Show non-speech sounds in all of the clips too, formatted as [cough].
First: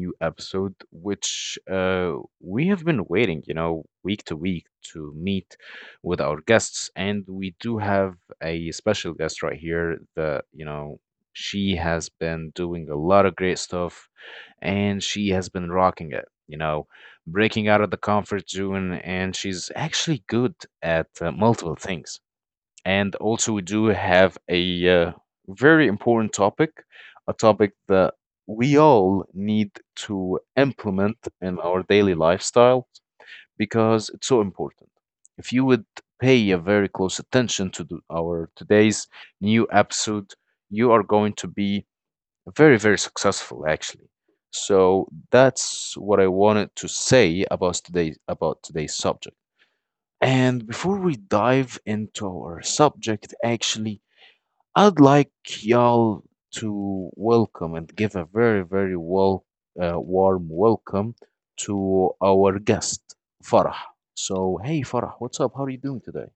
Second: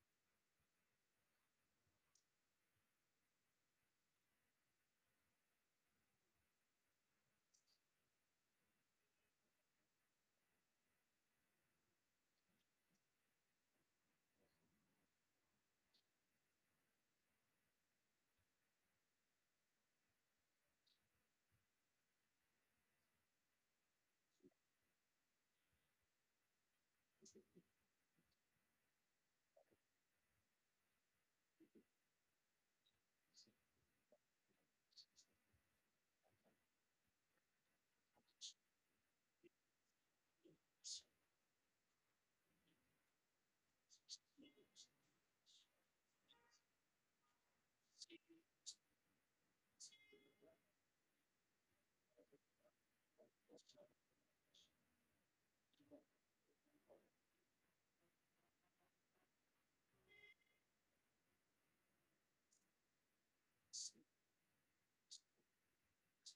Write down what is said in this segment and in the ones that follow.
new episode, which we have been waiting, you know, week to week to meet with our guests, and we do have a special guest right here that you know she has been doing a lot of great stuff, and she has been rocking it, you know, breaking out of the comfort zone, and she's actually good at multiple things. And also, we do have a very important topic, a topic that we all need to implement in our daily lifestyle because it's so important. If you would pay a very close attention to our today's new episode, you are going to be very, very successful, actually. So that's what I wanted to say about today about today's subject. And before we dive into our subject, actually, I'd like y'all to welcome and give a very, very well, warm welcome to our guest, Farah. So, hey, Farah, what's up? How are you doing today?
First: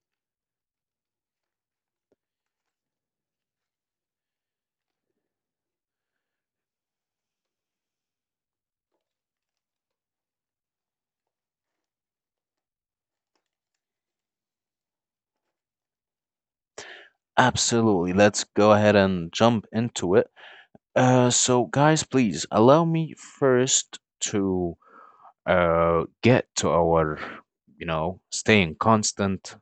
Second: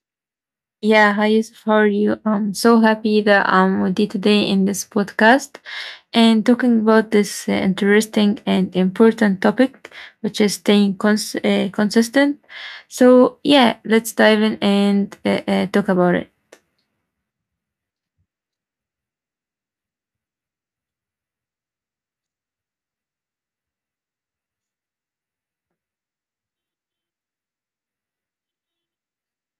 Yeah, hi Yusuf, how are you? I'm so happy that I'm with you today in this podcast and talking about this interesting and important topic, which is staying consistent. So, yeah, let's dive in and talk about it. Absolutely. Let's go ahead and jump into it. So, guys, please allow me first to get to our, you know, staying constant,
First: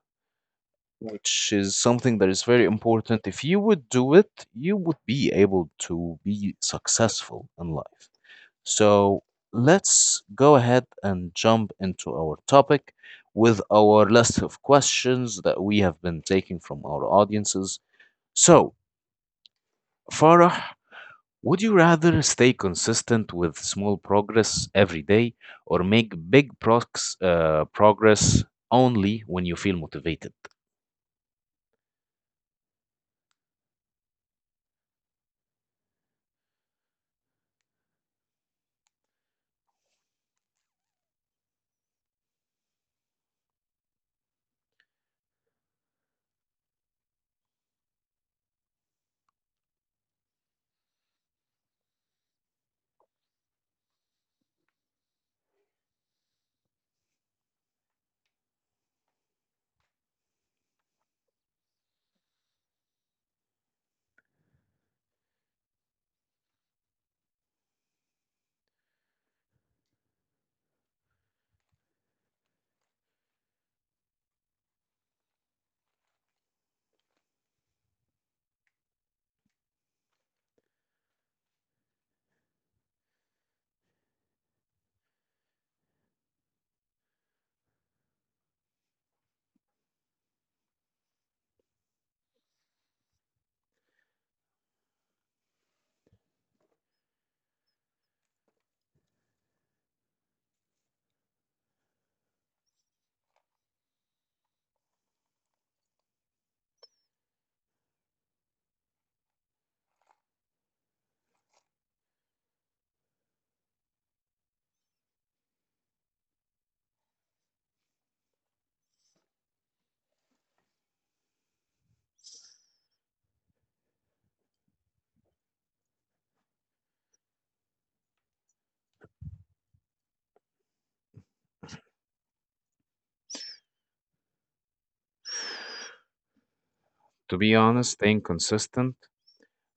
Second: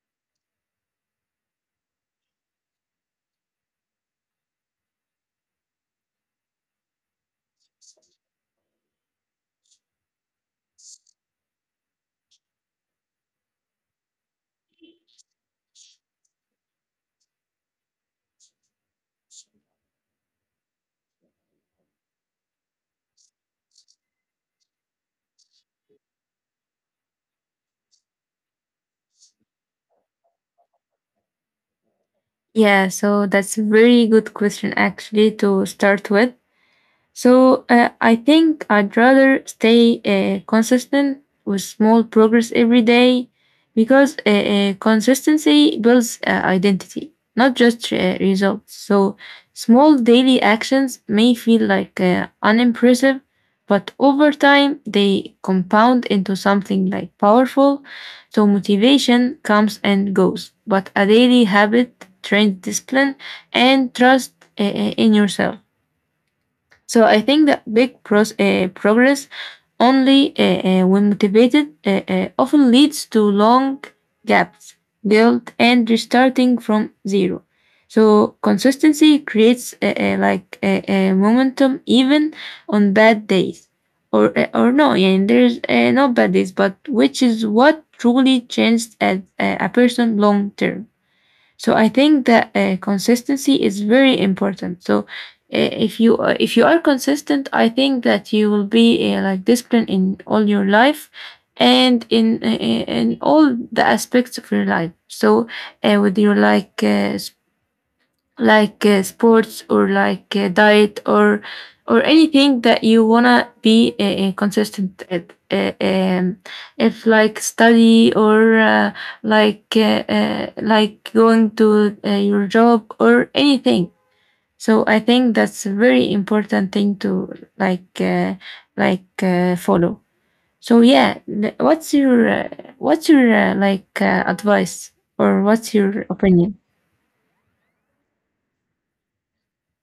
which is something that is very important. If you would do it, you would be able to be successful in life. So let's go ahead and jump into our topic with our list of questions that we have been taking from our audiences. So, Farah, would you rather stay consistent with small progress every day or make progress only when you feel motivated? Yeah, so that's a very good question actually to start with. So I think I'd rather stay consistent with small progress every day because consistency builds identity, not just results. So small daily actions may feel like unimpressive, but over time they compound into something like powerful. So motivation comes and goes, but a daily habit trains discipline and trust uh, uh, in yourself. So I think that big progress only when motivated often leads to long gaps, guilt, and restarting from zero. So consistency creates like momentum even on bad days, or no, yeah, and there's no bad days, but which is what truly changed as a person long term. So I think that consistency is very important. So if you if you are consistent, I think that you will be like disciplined in all your life and in all the aspects of your life. So with your like sports or like diet or anything that you wanna be consistent at. If like study or like going to your job or anything. So I think that's a very important thing to like uh, like follow. So yeah, what's your like advice or what's your opinion? To be honest, staying consistent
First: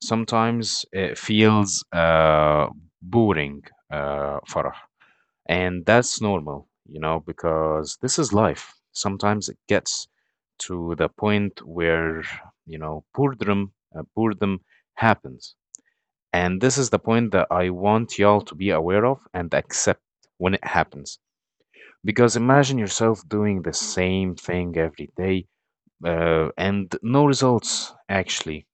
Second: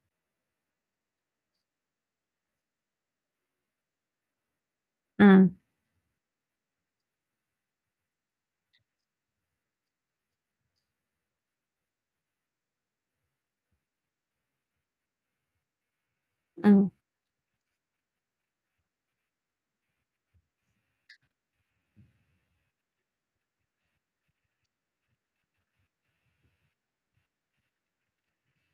sometimes it feels boring, Farah, Mm, and that's normal, you know, because this is life. Sometimes it gets to the point where, you know, boredom, boredom happens. And this is mm, the point that I want y'all to be aware of and accept when it happens. Because imagine yourself doing the same thing every day and no results, actually,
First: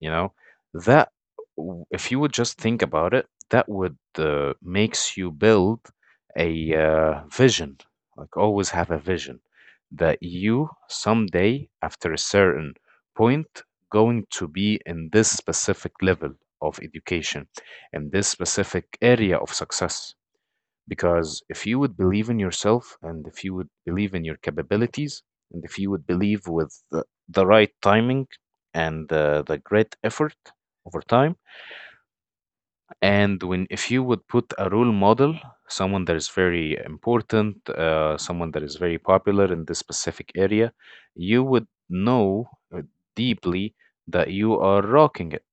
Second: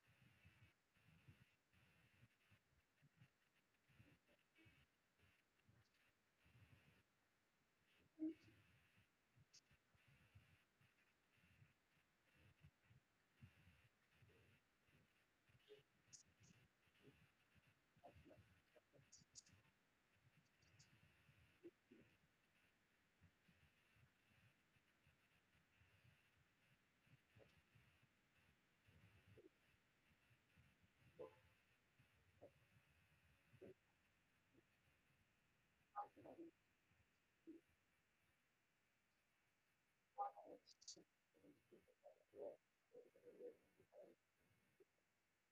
you know, that if you would just think about it, that would makes you build a vision, like always have a vision that you someday after a certain point going to be in this specific level of education, in this specific area of success. Because if you would believe in yourself and if you would believe in your capabilities and if you would believe with the right timing and the great effort over time, and when if you would put a role model, someone that is very important, someone that is very popular in this specific area, you would know uh, deeply that you are rocking it,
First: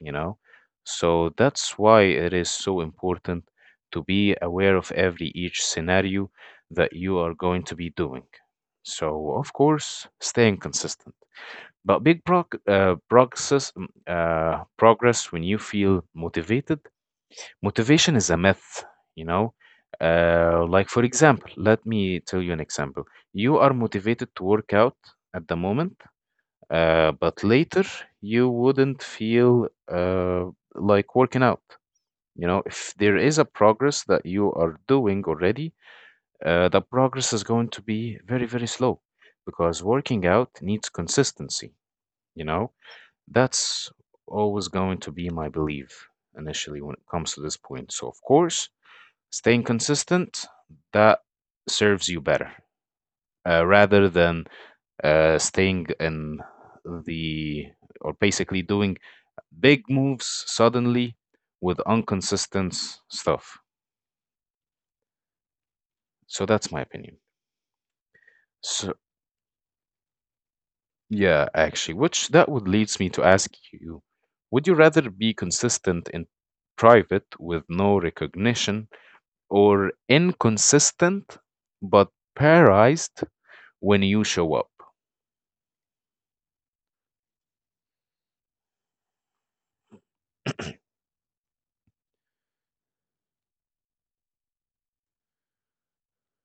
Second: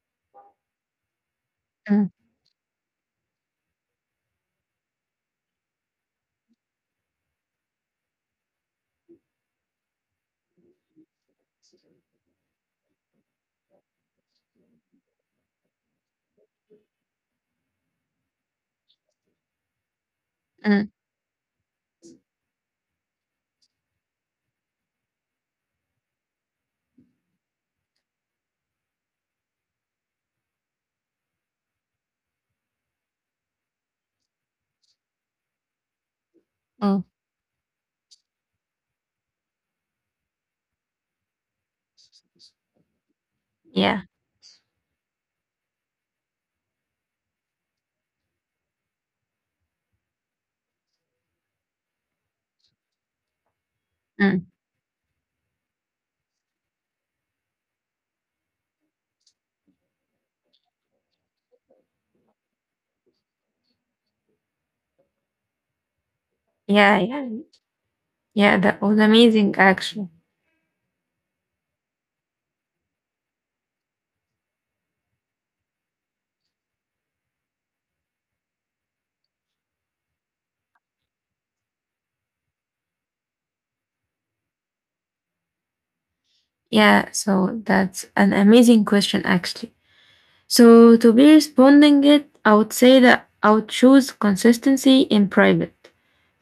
you know? So that's why mm, it is so important to be aware of every each scenario that you are going to be doing. So, of course, staying consistent. But big prog- progress, mm, progress when you feel motivated, motivation is a myth, you know. Like, mm, for example, let me tell you an example. You are motivated to work out at the moment, but later you wouldn't feel like working out. You know, if there is a progress that you are doing already, the mm. progress is going to be very, very slow because working out needs consistency. You know, that's Yeah. always going to be my belief initially when it comes to this point. So, of course, staying consistent, that serves you better rather than Mm. Staying in the or basically doing big moves suddenly with inconsistent stuff. So that's my Yeah, opinion. yeah. Yeah, that So was amazing actually. yeah, actually, which that would leads me to ask you, would you rather be consistent in private with no recognition or inconsistent but prized when you show up? Yeah, so that's an amazing question actually. [clears throat] So to be responding it, I would say that I would choose consistency in private.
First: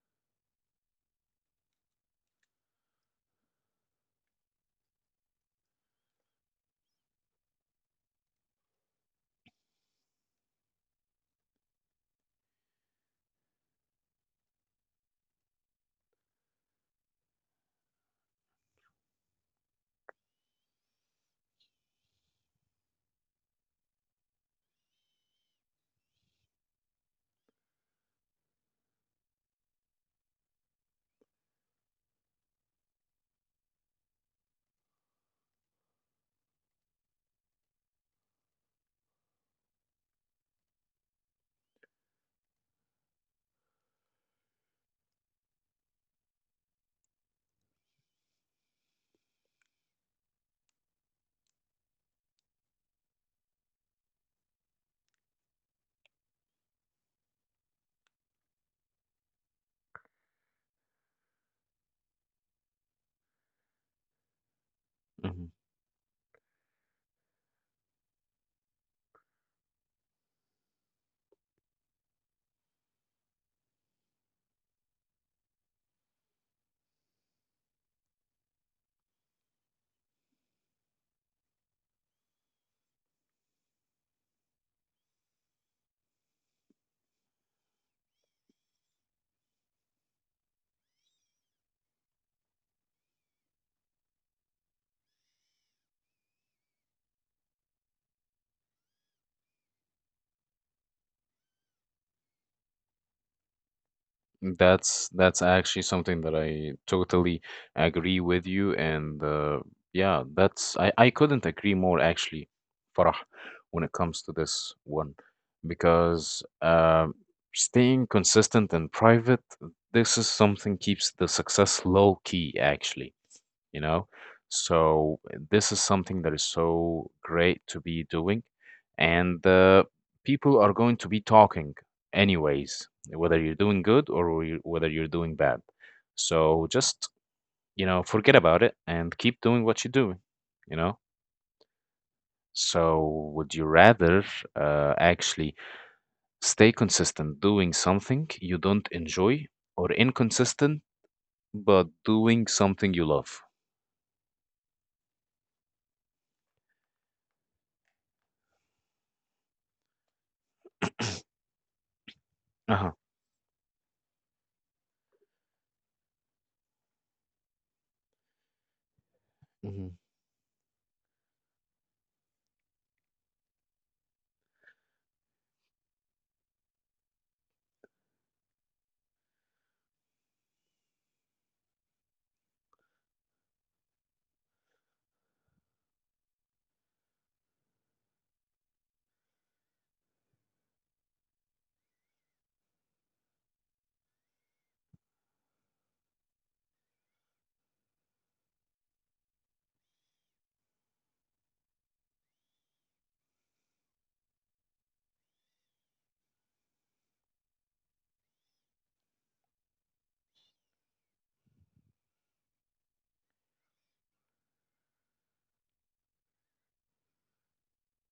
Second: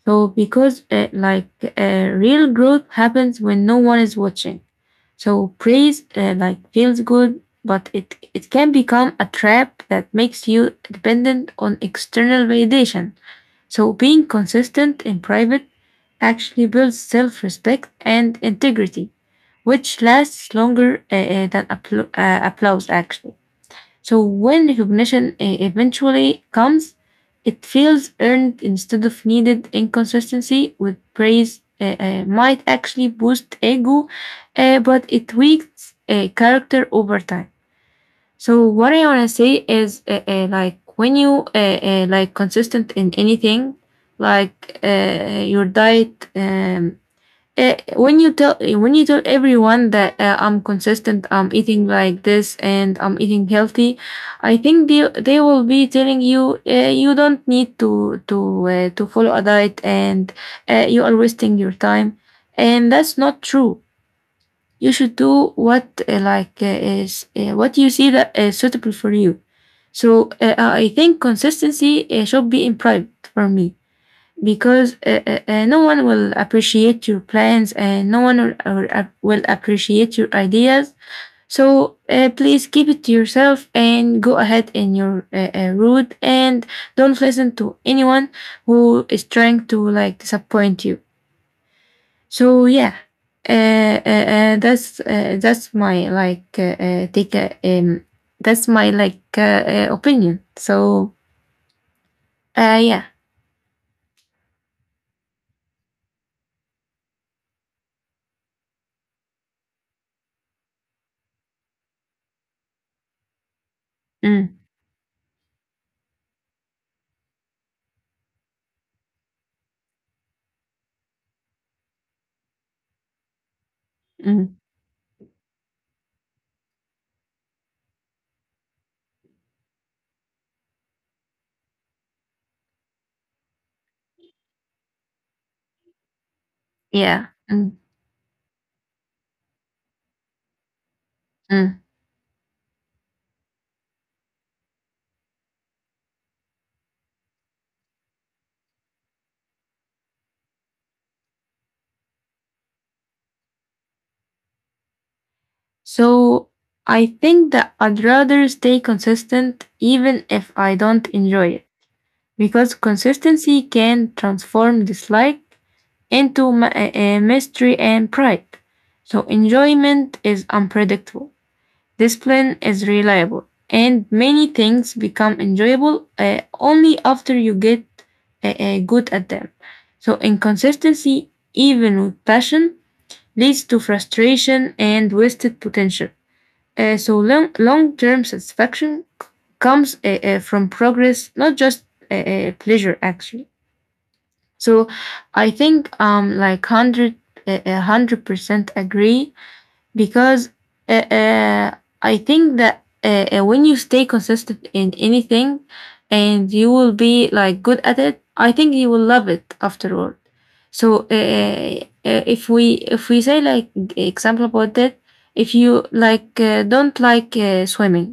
So because like real growth happens when no one is watching. So praise like feels good, but it can become a trap that makes you dependent on external validation. So being consistent in private actually builds self-respect and integrity, which lasts longer than applause actually. So when recognition eventually comes, it feels earned instead of needed. Inconsistency with praise might actually boost ego, but it weakens character over time. So what I want to say is like when you like consistent in anything, like your diet. When you tell when you tell everyone that I'm consistent, I'm eating like this, and I'm eating healthy, I think they will be telling you you don't need to follow a diet and you are wasting your time, and that's not true. You should do Mhm. what like is what you see that is suitable for you. So I think consistency should be in private for me because no one will appreciate your plans and no one will appreciate your ideas. So please keep it to yourself and go ahead in your route and don't listen to anyone who is trying to like disappoint you. So yeah, that's my like take. That's my like opinion. So yeah, That's actually something that I totally agree with you, and yeah, that's I couldn't agree more actually, Farah, when it comes to mm, this one, because staying consistent and private, this is something keeps the success low key actually, you know? mm, So this is something that is so great to be doing. And people are going to be talking anyways, whether you're doing good or whether you're doing bad. So just, yeah, mm, you know, forget about it and keep doing what you're doing, you know? mm. So would you rather actually stay consistent doing something you don't enjoy or inconsistent but doing something you love? So I think that I'd rather stay consistent even if I don't enjoy it, because Uh-huh. consistency can transform dislike into mystery and pride. So Mhm. enjoyment is unpredictable. Discipline is reliable, and many things become enjoyable only after you get good at them. So, inconsistency, even with passion, leads to frustration and wasted potential. So, long term satisfaction comes from progress, not just pleasure, actually. So, I think 100% agree because uh, uh, I think that when you stay consistent in anything and you will be like good at it, I think you will love it afterward. So if we say like example about that, if you like don't like swimming,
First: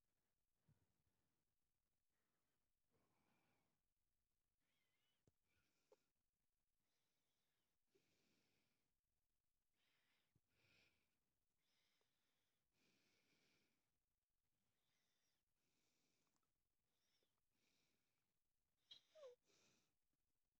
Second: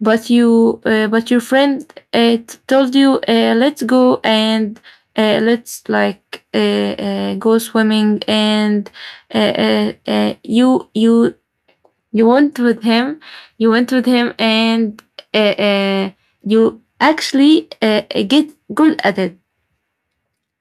but you but your friend told you let's go and let's like go swimming and uh, uh, uh, you you you went with him and uh, uh, you actually get good at it,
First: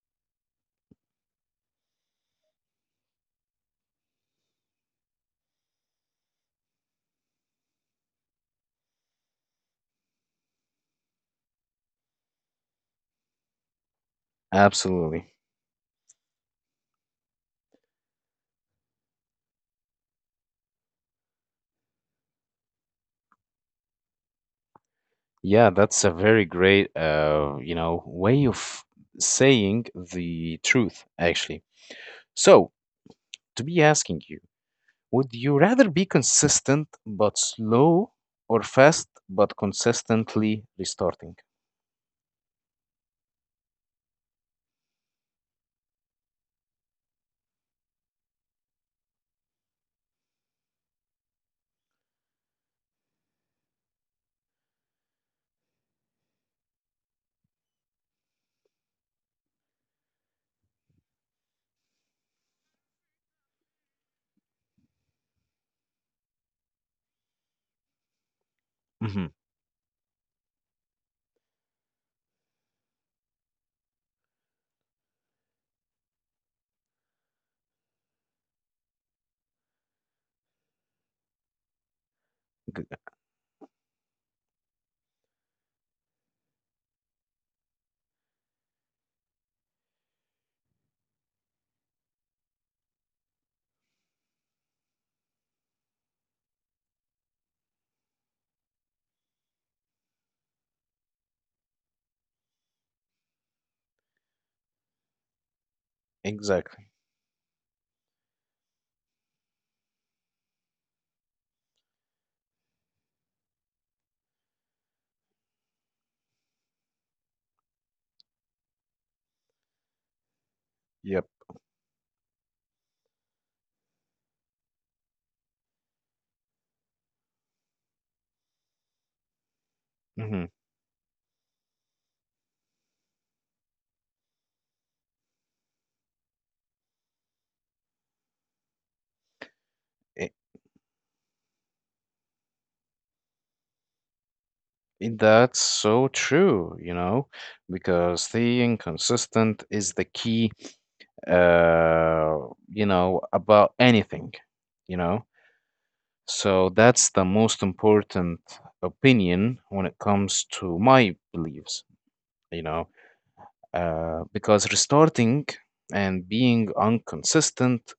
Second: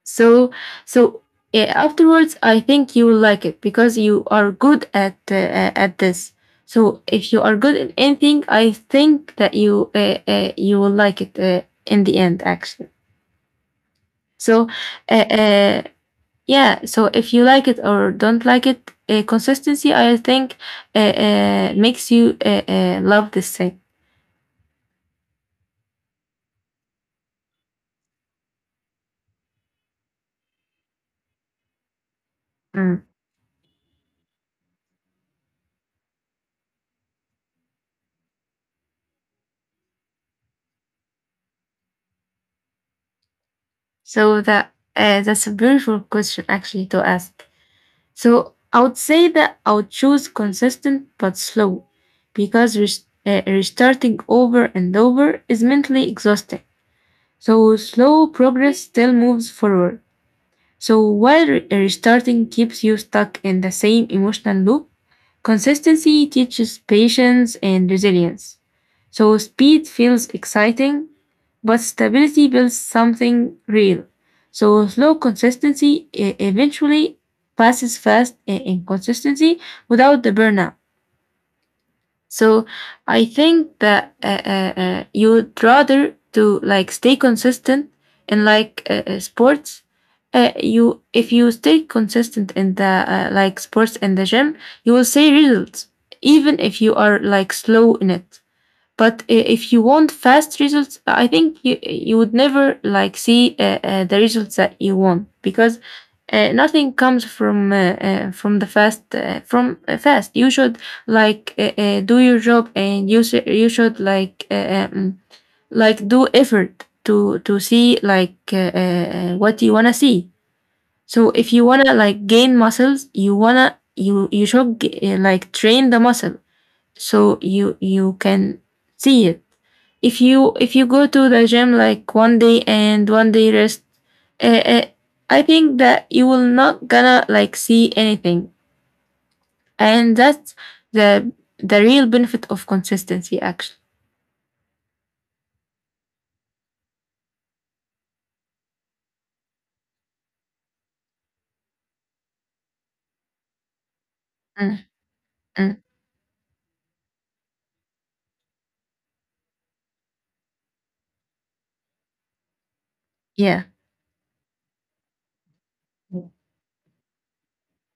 so so afterwards I think you will like it because you are good at this. So if you are good at anything, I think that you will like it in the end actually. So uh, Absolutely. uh, yeah, so if you like it or don't like it, consistency, I think, makes you love this thing. Yeah, that's a very great, you know, way of saying the truth, actually. So, Mm. to be asking you, would you rather be consistent but slow or fast but consistently restarting? So that's a beautiful question actually to ask. So I would say that I would choose consistent but slow, because restarting over and over is mentally exhausting. So slow progress still moves forward. So while restarting keeps you stuck in the same emotional loop, consistency teaches patience and resilience. Mm-hmm. So speed feels exciting, but stability builds something real. So slow consistency eventually passes fast in consistency without the burnout. So I think that you'd rather to like stay consistent in like sports. You if you stay consistent in the like sports in the gym, you will see results even if you are like slow in it. But if you want fast results, I think you would never like see the results that you want, because Exactly. nothing comes from the fast from fast. You should like do your job and you should like do effort to see like what you wanna see. Yep. So if you wanna like gain muscles, you wanna you you should g- like train the muscle so you can see it. If Mm-hmm. you if you go to the gym like one day and one day rest, uh, uh, I think that you will not gonna like see anything, and I I- that's the the real benefit of consistency actually. That's so true, you know, because staying consistent is the key, uh, you know, about anything, Mm, you know. mm, So that's the most important opinion when it comes to my beliefs, you know, yeah. Because restarting and being inconsistent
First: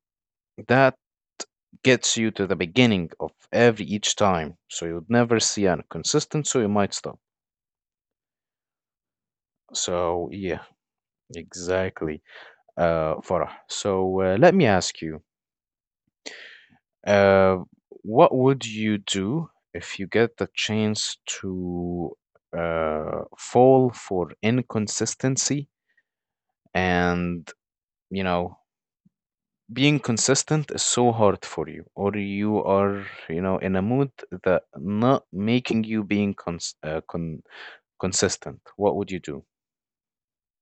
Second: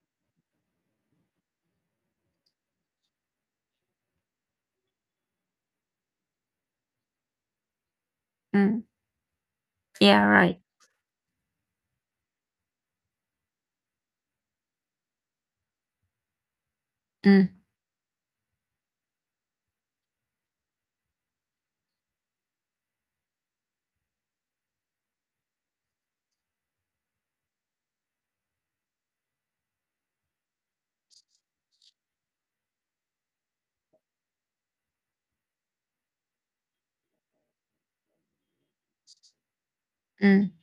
that gets you to the beginning of every each time. So you'd never see an consistent, so you might stop. Mm, yeah So right. yeah, exactly, Farah. So let me ask you. Mm, Uh, what would you do if you get the chance to fall for inconsistency and, you know, being consistent is so hard for you, or you are, you know, in a mood that not making you being consistent? What would you do? mm.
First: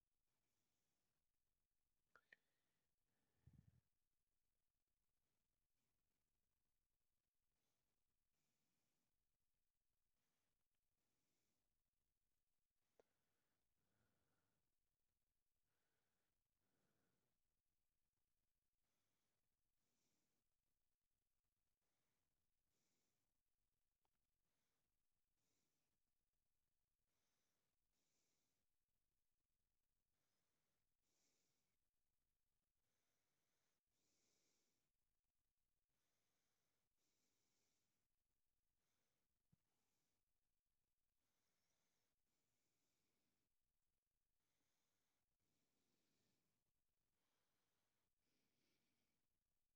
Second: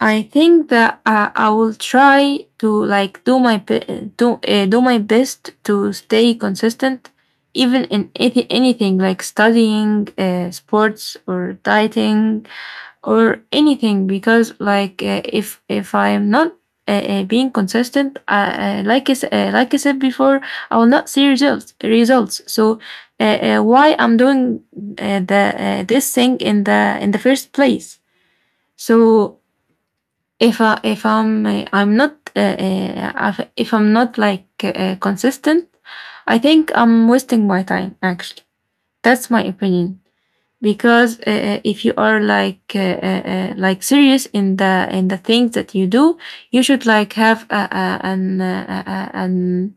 I think that I will try to like do my best to stay consistent, even in anything like studying, sports, or dieting, or anything. Because like if I'm not being consistent, I, like like I said before, I will not see results. So why I'm doing the this thing in the first place? So if I if I'm I'm not I'm not like consistent, I think I'm wasting my time. Actually, that's my opinion because if you are like serious in the things that you do, you should like have a, an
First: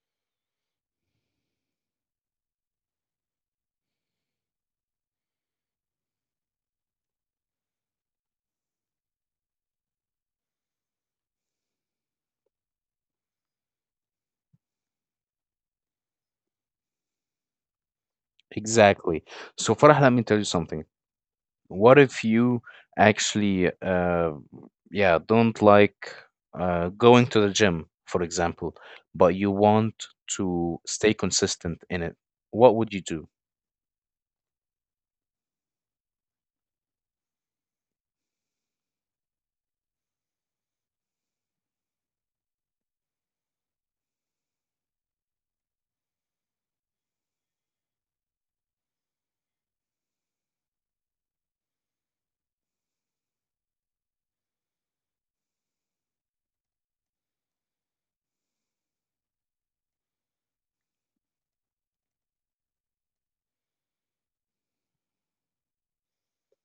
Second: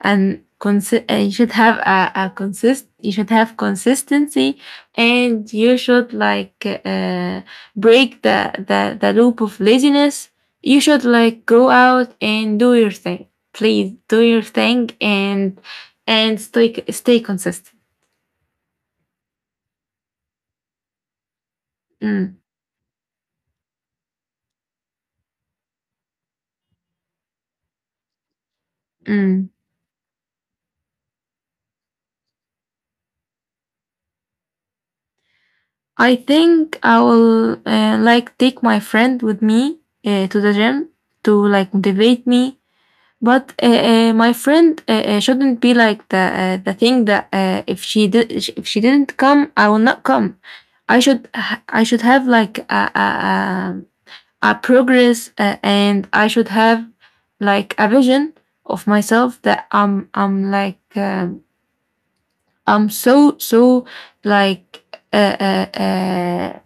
and consi- you should have a consist you should have consistency, and you should like break the loop of laziness. You should like go out and do your thing. Please do your thing, and stay stay consistent. Exactly. So, Farah, let me tell you something. What if Mm, you actually yeah don't like going to the gym, for example, but mm. you want to stay consistent in it, what would you do? I think I will like take my friend with me to the gym to like motivate me. But my friend shouldn't be like the thing that if she didn't come, I will not come. I should have like a progress and I should have like a vision of myself that I'm like I'm so so like uh, uh, uh,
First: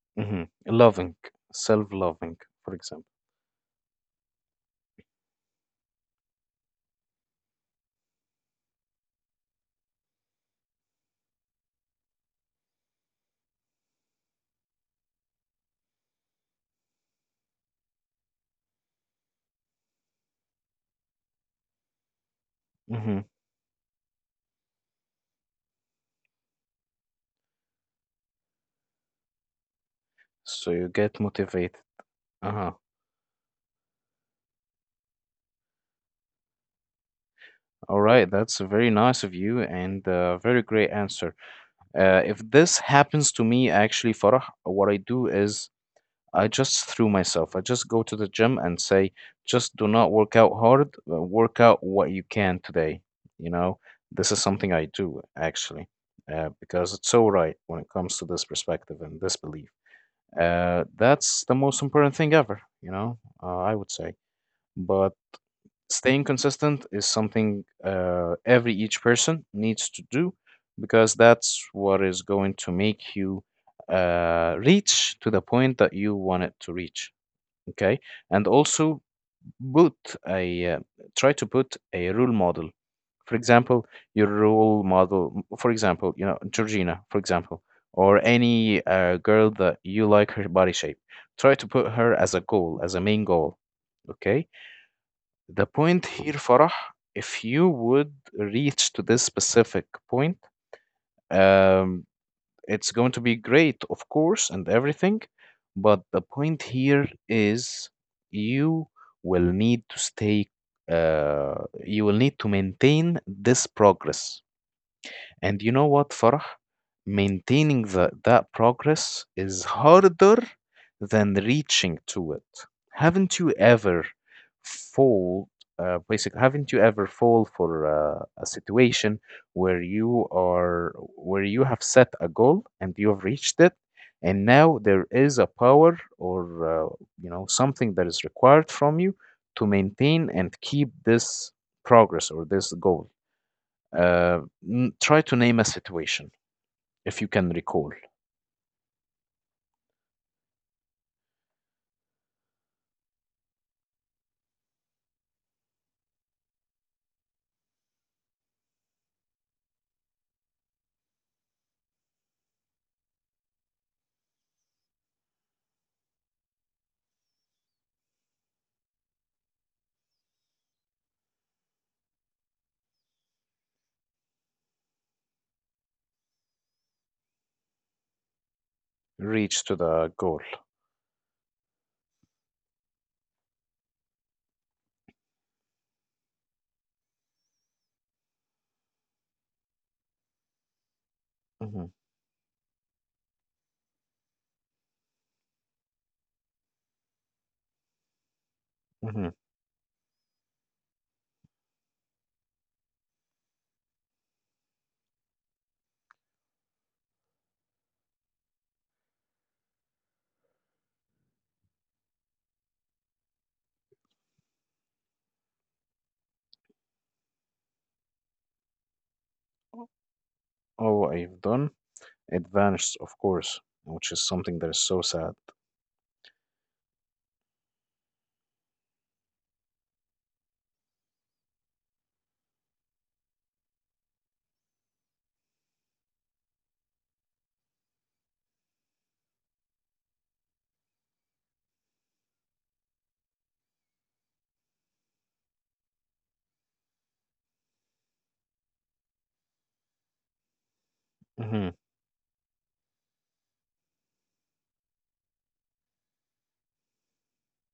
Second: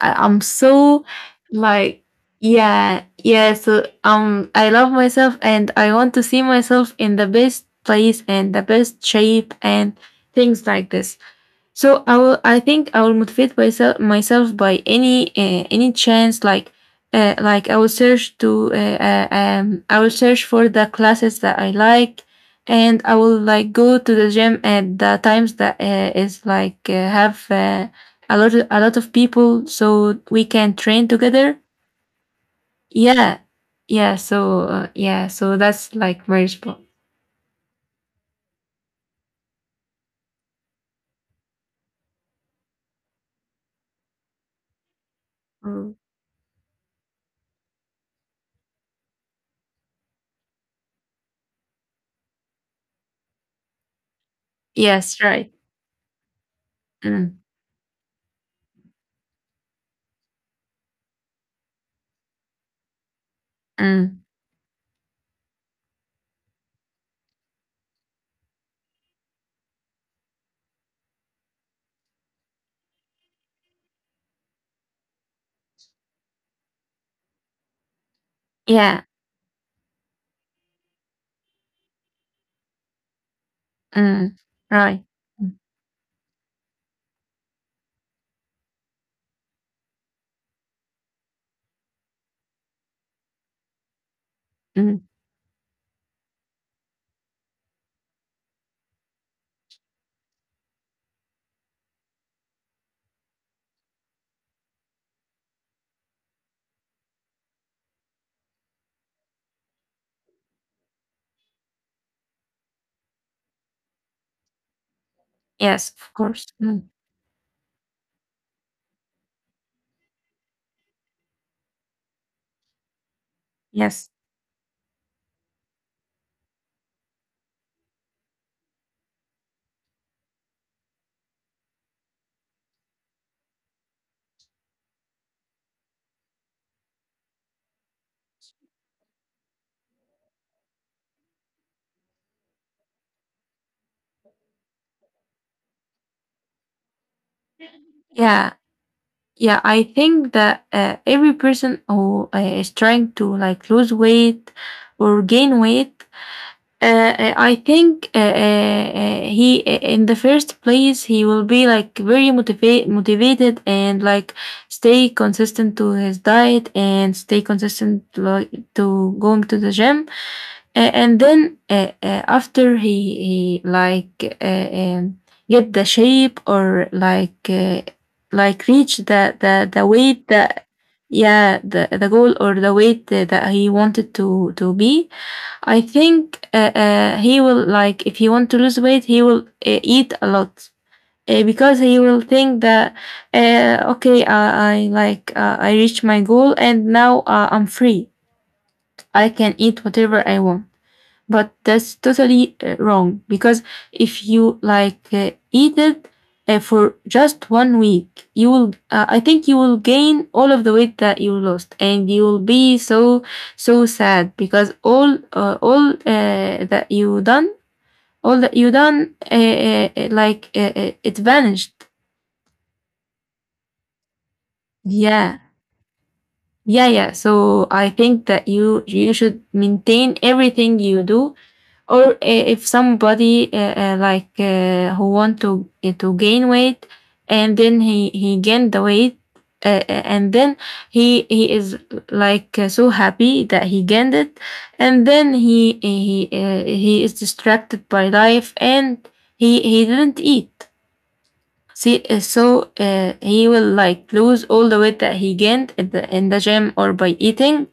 I'm Hmm, so loving. like. Self-loving, for Yeah, example. yeah. So I love myself and I want to see myself in the best place and the best shape and things like this. So I will. I think I will motivate myself by any chance. Like I will search to. I will search for the classes that I like, and I Hmm, will like go to the gym at the times that is like have a lot of people, so we so can you train get together. motivated. Uh-huh. Yeah, yeah. So yeah. So that's like very spot. All right, that's very nice of you and very great answer. Uh, if this happens to me actually, Farah, what I do is I just threw myself. I just go to the gym and say, just do not work out hard, work out what you can today. You know, this is something I do Yes, right. actually, because it's so Mm, right when it comes to this perspective and this belief. That's the most important thing ever, you know, I would say. mm, But staying consistent is something every each person needs to do because that's what is going to make you reach to the point that you want it to reach, okay, and also yeah. put a try to put a role model, for example, your Mm, role right. model, Mm, for example, you know, Georgina, for example, or any girl that you like her body shape, try to put her as a goal, as a main goal, okay. mm. The point here, Farah, if you would reach to this specific point, um, it's going to be great, of course, and everything, but the point here is you will need to stay, you will need to maintain this progress. And you know Yes, what, of Farah? course. Mm. Maintaining that progress is harder than reaching to it. Haven't you ever Yes. fall, basically, haven't you ever fall for a situation where you are, where you have set a goal and you have reached it, and now there is a power or you know, something that is required from you to maintain and keep this progress or this goal? Uh, Try to name a situation if you can recall. Yeah. Yeah. I think that every person who is trying to like lose weight or gain weight Uh, I think he in the first place he will be like very motivated and like stay consistent to his diet and stay consistent like to going to the gym And then after he he like get the shape or like reach the Reach the to the the weight goal. that yeah the goal or the weight that he wanted to be. I think he will like if he want to lose weight, he will eat a lot because Hmm. he will think that okay, I like I reached my goal and now I'm free. I Hmm. can eat whatever I want, but that's totally wrong because if you like eat it for just one week you will I think you will gain all of the weight that you lost, and you will be so so sad because all that you done, all that you done Oh, it I've done. vanished. It vanished, of course, which is something that is so sad. Yeah, yeah, yeah, so I think that you should maintain everything you do. Or if somebody who want to gain weight and then he gained the weight, and then he is like so happy that he gained it, and then he he is distracted by life, and he didn't eat. Hmm. See, so he will like lose all the weight that he gained at the, in the gym or by eating,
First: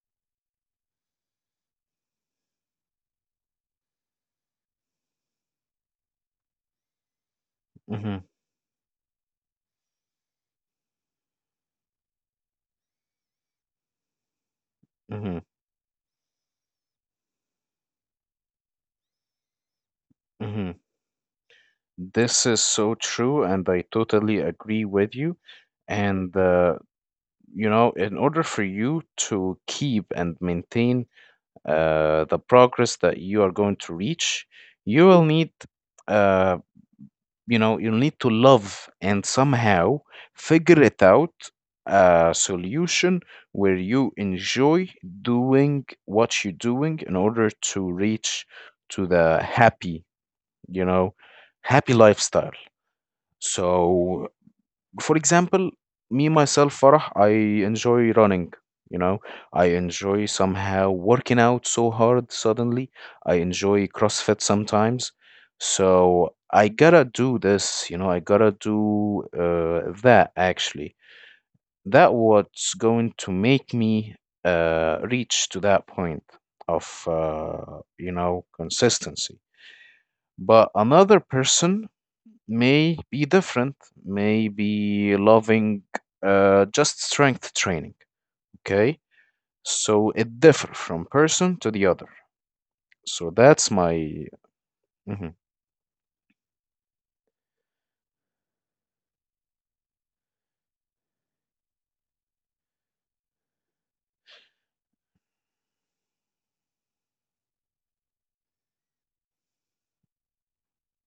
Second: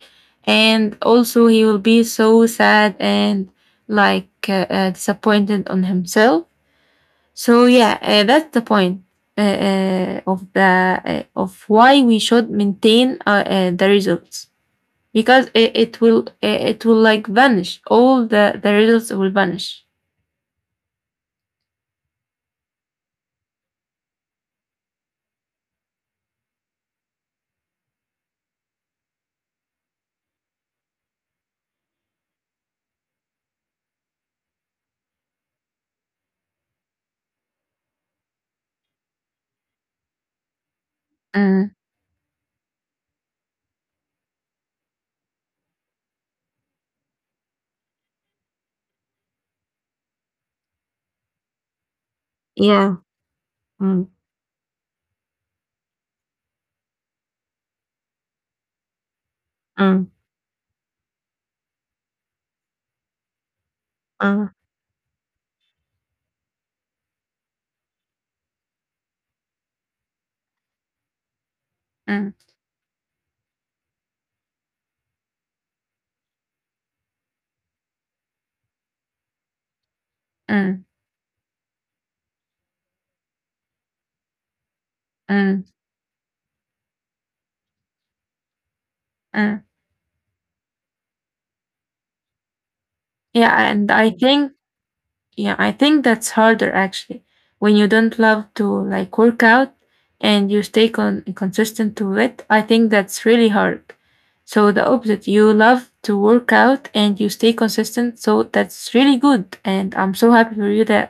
and also he will be so sad and like disappointed on himself. So yeah, Hmm. that's the point of the of why we should maintain the results, Hmm. because it will it will like vanish. All the results will vanish. Hmm. This is so true, and I totally agree with you. And, you know, in order for you to keep and maintain the progress that you are going to reach, you will need, uh, you know, you'll need to love and somehow figure it out Mm, a solution where you enjoy doing what you're doing in order to reach to the happy, you know, happy lifestyle. yeah. Mm, So, for example, me myself, Farah, I enjoy running. You know, I mm, enjoy somehow working out so hard suddenly. I enjoy CrossFit mm, sometimes. So I gotta do this, you know, I gotta do that actually. That mm, what's going to make me reach to that point of, you know, consistency. But mm, another person may be different, may be mm, loving just strength training. Okay, mm. so it differs from person to the other. So Yeah, that's and I my. think Mhm, Yeah, I think that's harder actually when you don't love to like work out and you stay consistent to it. I think that's really hard. So the opposite, you love to work out and you stay consistent. So that's really good. And I'm so happy for you that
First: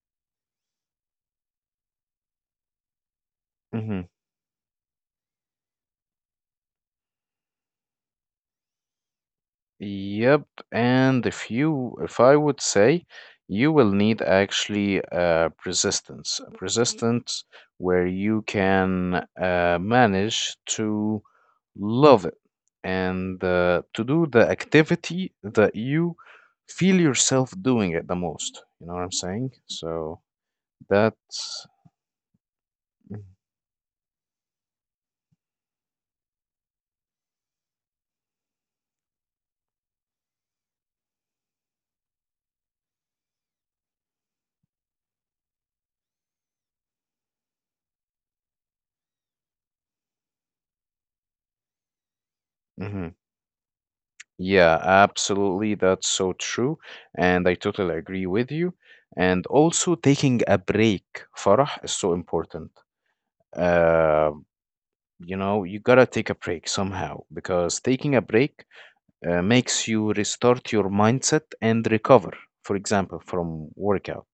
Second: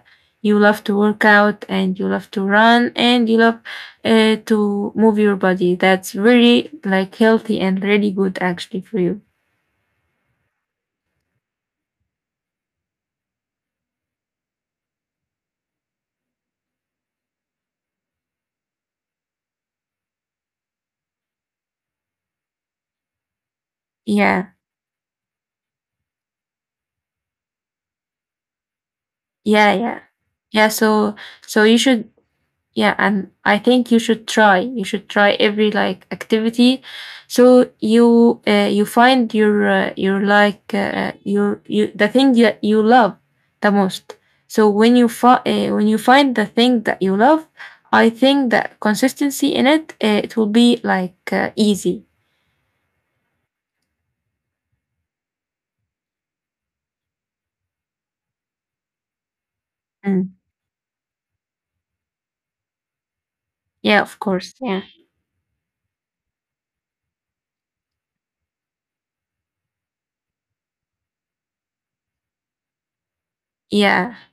you love to work out and you love to run and you love mhm. To move your body. That's really like healthy and really good actually for you. Yep, and if you, if I would say, you will need actually persistence, a persistence where you can manage to love it and to do the Yeah. activity that you feel yourself doing it the most. You know what I'm saying? Yeah. Yeah. So Yeah. So, so that's you should Yeah, Mhm. and I think you should try. You should try every like activity, so you you find your like your you the thing that you love the most. So when you when you find the thing that you love, I think that consistency in it it will be like easy. Mhm. Yeah, absolutely. That's so true. And I totally agree with you. And also, Mm. taking a break, Farah, is so important. Yeah, of Uh, course. Yeah. you know, you gotta take a break somehow because taking a break makes you restart your mindset and recover, for example, from Yeah, workout.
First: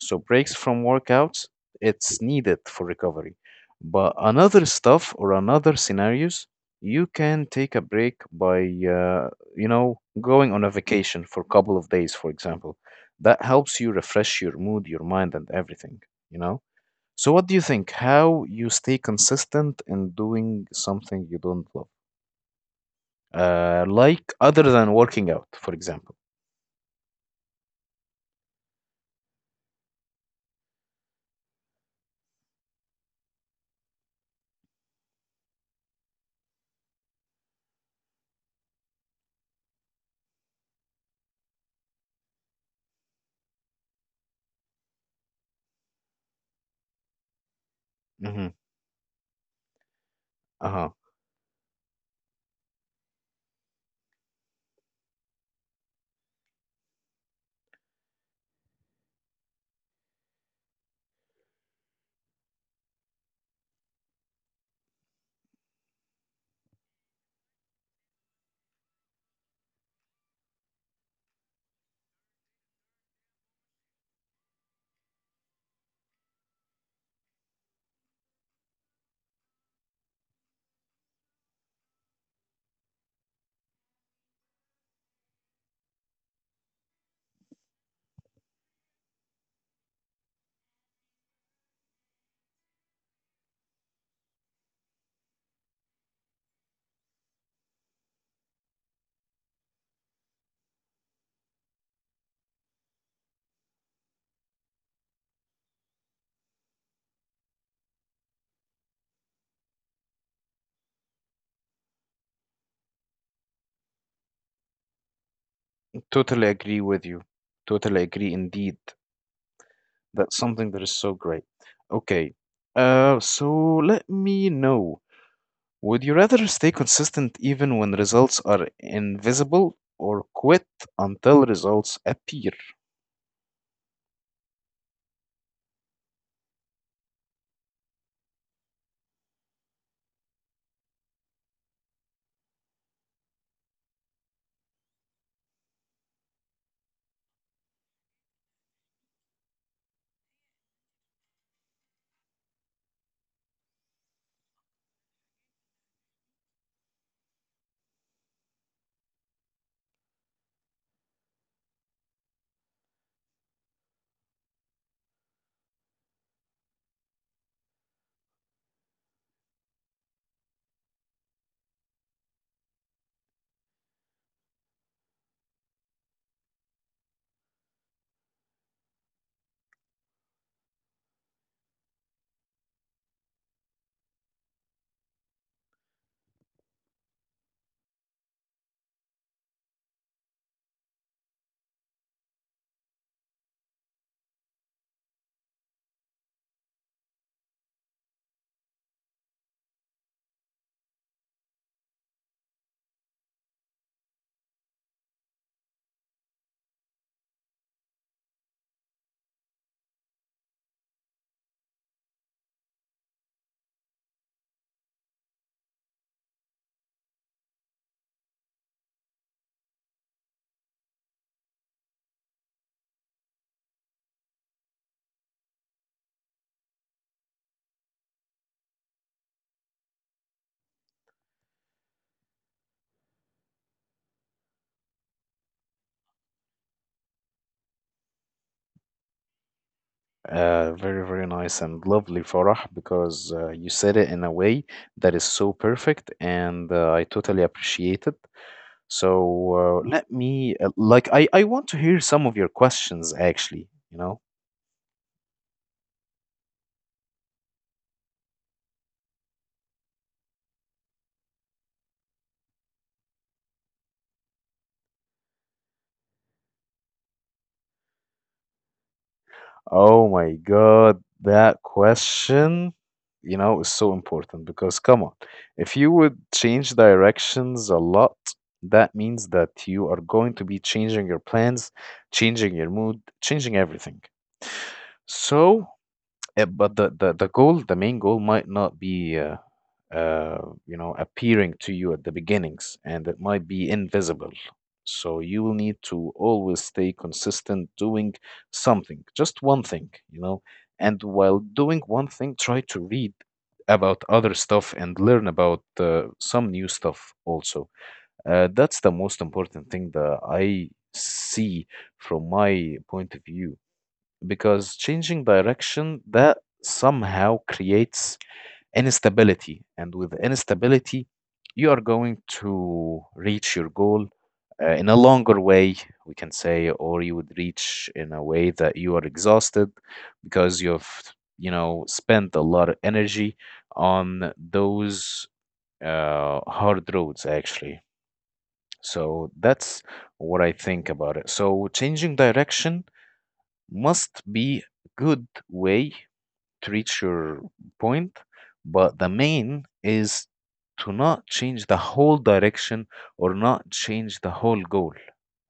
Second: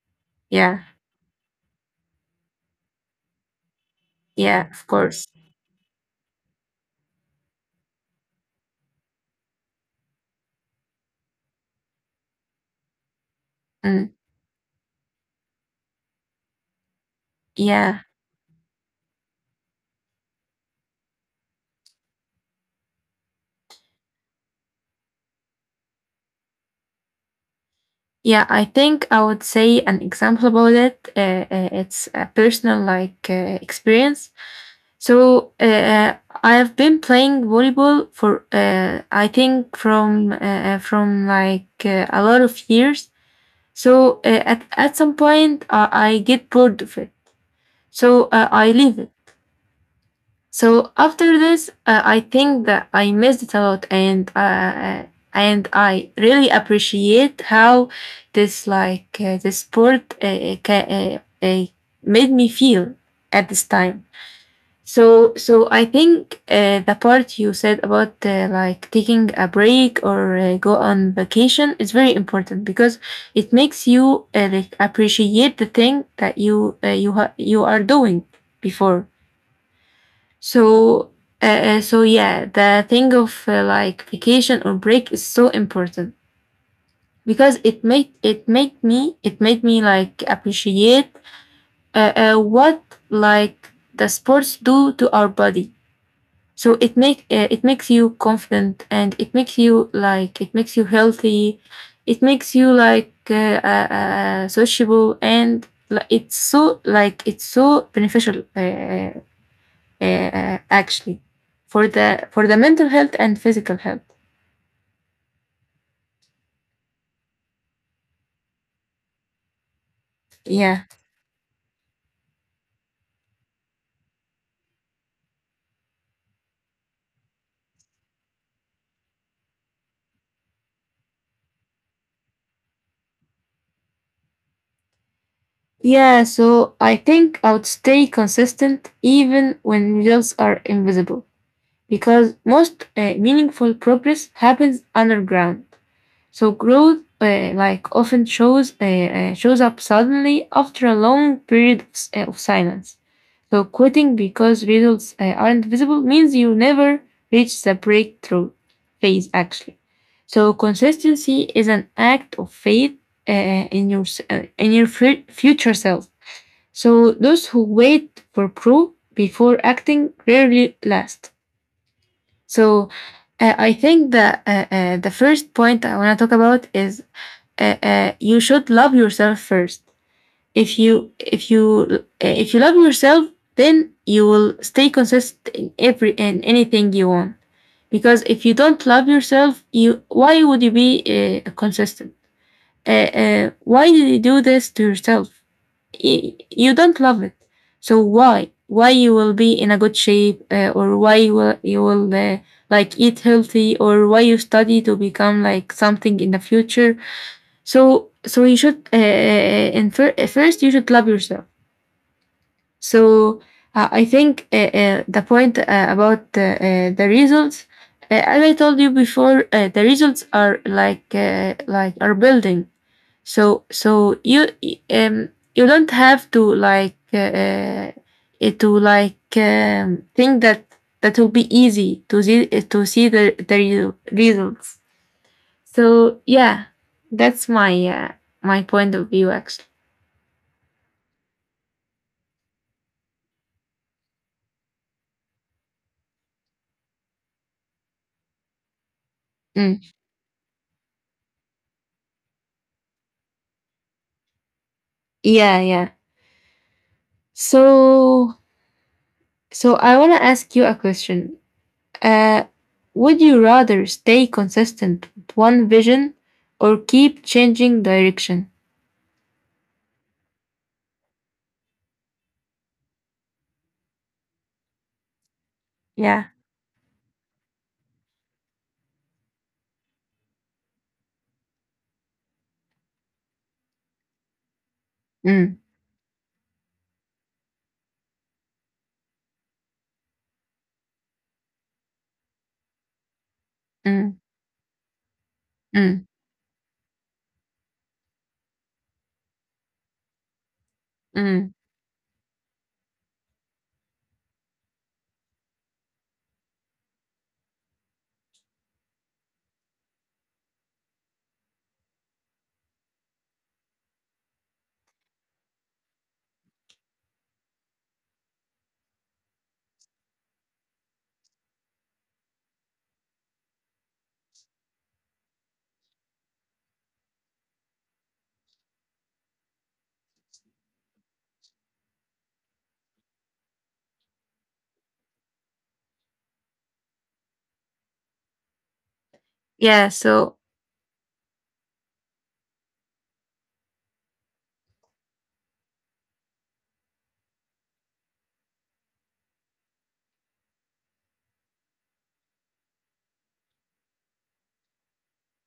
So breaks from yeah, workouts, it's needed for recovery. But another yeah, of stuff course. or another scenarios, you can take a break by, uh, you know, going on a vacation for a couple of days, for example. That helps you Mm. refresh your mood, your mind, and everything, you know? So what do you think? Yeah. How you stay consistent in doing something you don't love? Like other than working out, for example. Yeah, I think I would say an example about it. It's a personal like experience. So I have been playing volleyball for I think from a lot of years. So at some point I get bored of it. So Hmm. I leave it. Uh-huh. So after this, I think that I missed it a lot, and I really appreciate how this sport uh, made me feel at this time. So so I think the part you said about like taking a break or go on vacation is very important because it makes you like appreciate the thing that you you are doing before. So, so yeah, the thing of like vacation or break is so important because it made me like appreciate what like the sports do to our body. So it make it makes you confident, and it makes you like it makes you healthy. It makes you like sociable and like it's so beneficial actually for the mental health and physical health. Totally agree with you. Totally agree indeed. That's something that Yeah. is so great. Okay. So let me know. Would you rather stay consistent even when results are invisible or quit until results appear? Yeah, so I think I would stay consistent even when results are invisible, because most meaningful progress happens underground. So growth, like often shows shows up suddenly after a long period of silence. So quitting because results aren't visible means you never reach the breakthrough phase. Actually, so consistency is an act of faith uh, in your in your future self. So those who wait for proof before acting rarely last. So I think that the first point I want to talk about is you should love yourself first. If you if you love yourself, then you will stay consistent in every in anything you want, because if you don't love yourself, you why would you be consistent? Why did you do this to yourself? You don't love it. So why you will be in a good shape, or why you will like eat healthy, or why you study to become like something in the future? So, so you should, first, you should love yourself. So, I think the point about the results, as I told you before, the results are like are building. So, so you um you don't have to like think that that will be easy to see the results. So yeah, that's my my point of view actually. Very, very nice and lovely, Farah, because you said it in a way that is so perfect, and I totally appreciate it. So Mm. uh, let me like I want to hear some of your questions actually, you know. Yeah, yeah. So so I want to ask you a question. Uh, would you rather stay consistent with one vision or keep changing direction? Oh my God, that question, you know, is so important because come on, if you would Yeah. change directions a lot, that means that you are going to be changing your plans, changing your mood, changing everything. So, Mm, but the goal, the main goal might not be, uh, you know, appearing to you at the beginnings, and it might be mm, invisible. So you will need to mm, always stay consistent doing something, just one thing, you know. And while mm. doing one thing, try to read about other stuff and learn about some new stuff also. That's the most important thing that I see from my point of view, because changing direction that somehow creates instability, and with instability you are going to reach your goal in a longer way, we can say, or you would reach in a way that you are exhausted because you've, you know, spent a lot of energy on those hard roads actually. So that's Yeah. So. what I think about it. So changing direction must be good way to reach your point, but the main is to not change the whole direction or not change the whole goal.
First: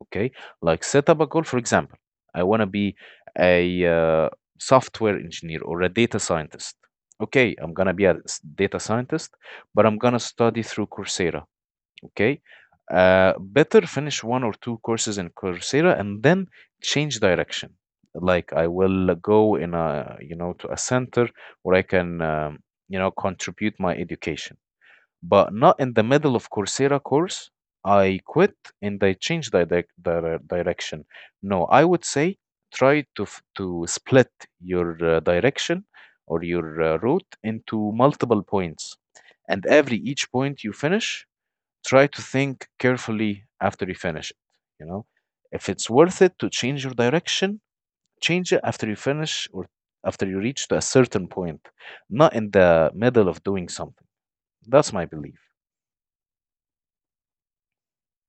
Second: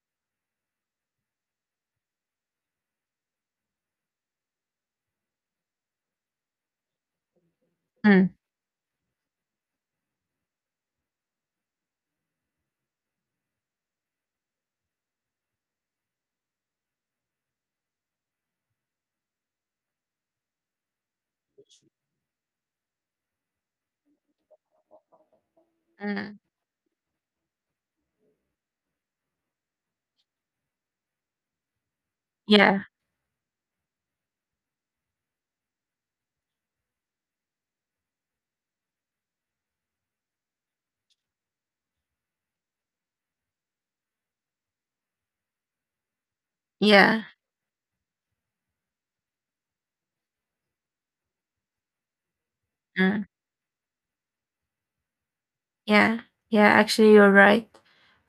Okay, like set up a goal. For example, I want to be a software engineer or a data scientist. Okay, I'm gonna be a Mm, data scientist, but I'm gonna study through Coursera. Okay. Better finish one or two courses in Coursera and then change direction. Like I will go in a, you know, to a center where I can, you know, contribute my education, but not in the middle mm, of Coursera course. I quit and I change direction. No, I would say yeah. try to to split your direction or your route into multiple points, and every each point you finish, try to think carefully after you finish it, you know? If it's worth it to change your Yeah. direction, change it after you finish or after you reach to a certain point, not in the Mm. middle of doing something. That's my belief. Yeah, yeah, actually, you're right.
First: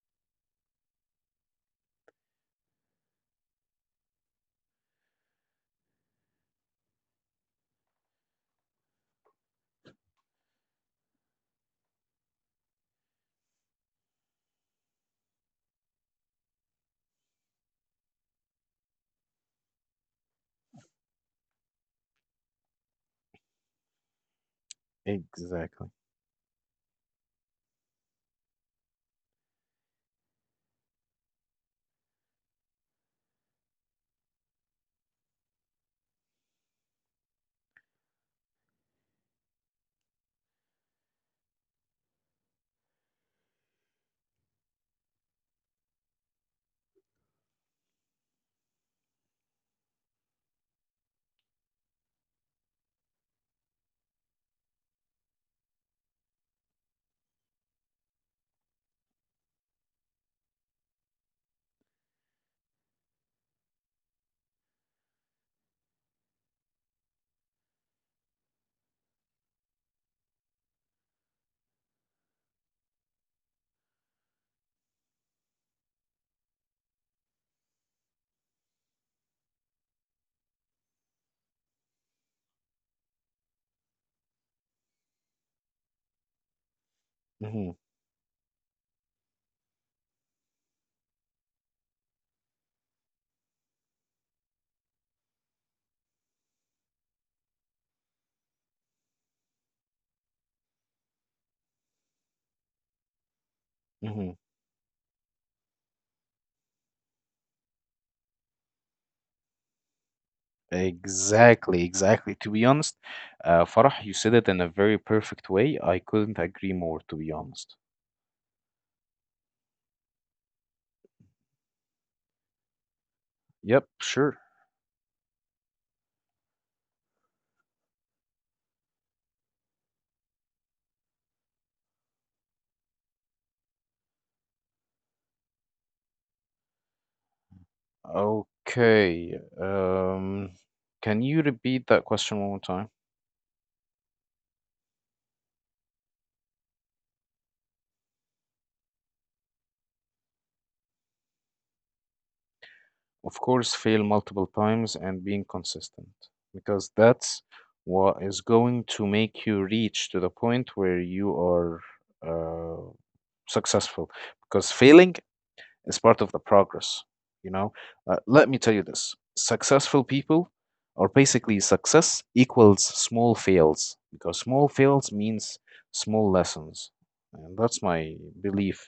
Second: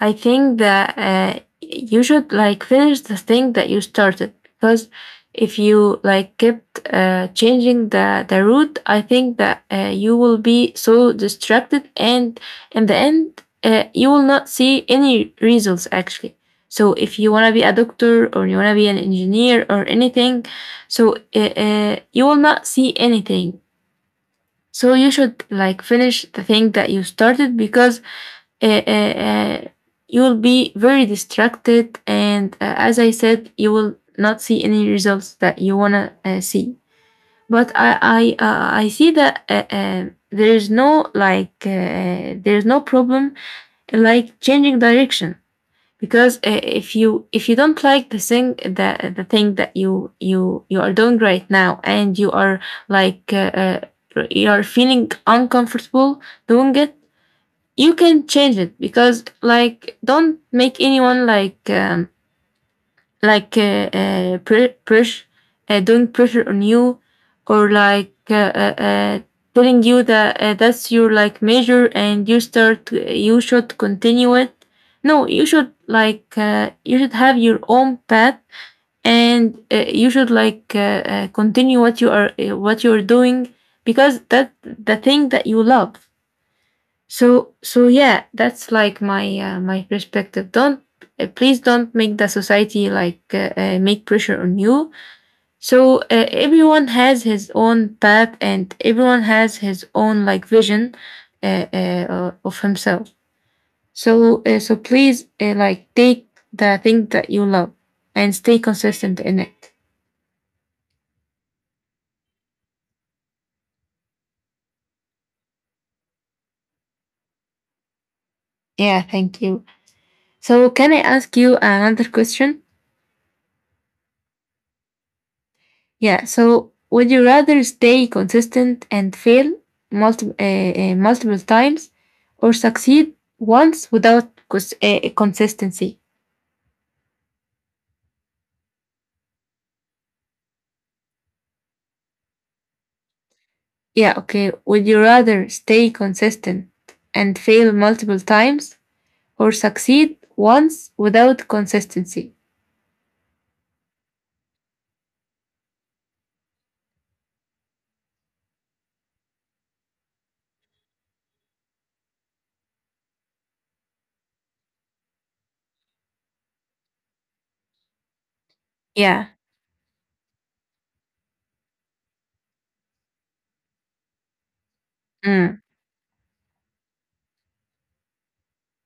I think that you should like finish the thing that you started, because if you like kept changing the route, I think that you will be so distracted, and in the end, you will not see any results actually. So if you want to be a doctor or you want to be an engineer or anything, so you will not see anything. So you should like Exactly. finish the thing that you started because uh, uh, you will be very distracted, and as I said, you will not see any results that you want to see. But I see that there's no like there's no problem like changing direction, because if you don't like the thing that you are doing right now, and you are like you are feeling uncomfortable doing it, you can change it. Because like don't make anyone like pressure doing pressure on you, or like telling you that that's your like measure, and you start you should continue it. No, you should like you should have your own path, and you should like continue what you are what you're doing, because that the thing that you love. So hmm so yeah, that's like my my perspective. Don't please don't make the society like make pressure on you. So everyone has his own path, and everyone has his own like vision of himself. hmm. So so please like take the thing that you love and stay consistent in it. Exactly, exactly. To be honest, Farah, you said it in a very perfect way. I couldn't agree more, to be honest. Yeah, thank you. So can I ask you another question? Yep, sure. Yeah. So would you rather stay consistent and fail multiple times, or succeed once without consistency? Okay. Can you repeat that question one more time? Yeah. Okay. Would you rather stay consistent and fail multiple times, or succeed once without consistency? Of course, fail multiple times and being consistent, because that's what is going to make you reach to the point where you are uh, successful. Because failing, it's part of the progress, you know? Let me tell you this Yeah. successful people or basically success equals small fails, because small fails means Mm. small lessons. And that's my belief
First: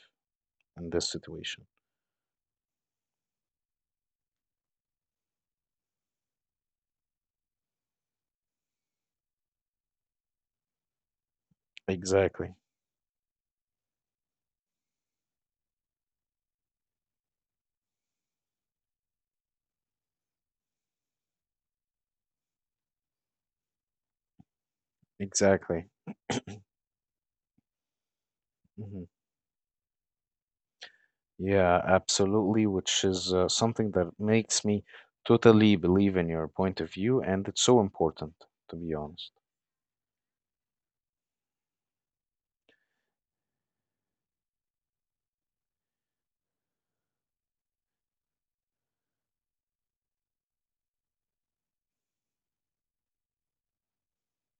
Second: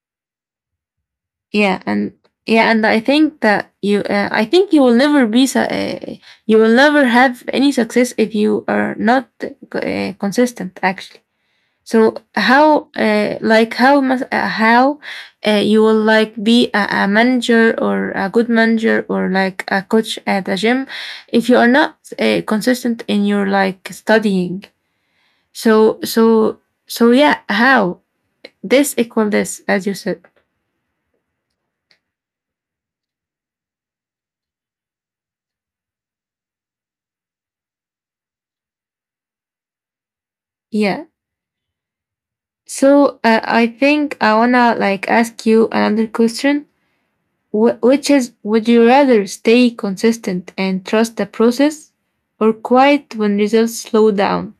in this situation. Yeah. And yeah. And I think that you. I think you will never be. You will never have any success if you are not consistent. Actually. So Exactly. how like how you will like be a manager or a good manager or like a coach at a gym if you are not consistent in your like studying. Exactly. So so so yeah, how this Hmm. equal this as you said. Yeah, absolutely, which is something that makes me totally believe in your point of view, and it's so important, to be honest. Yeah. So I think I wanna like ask you another question, which is would you rather stay consistent and trust the process or quiet when results slow down?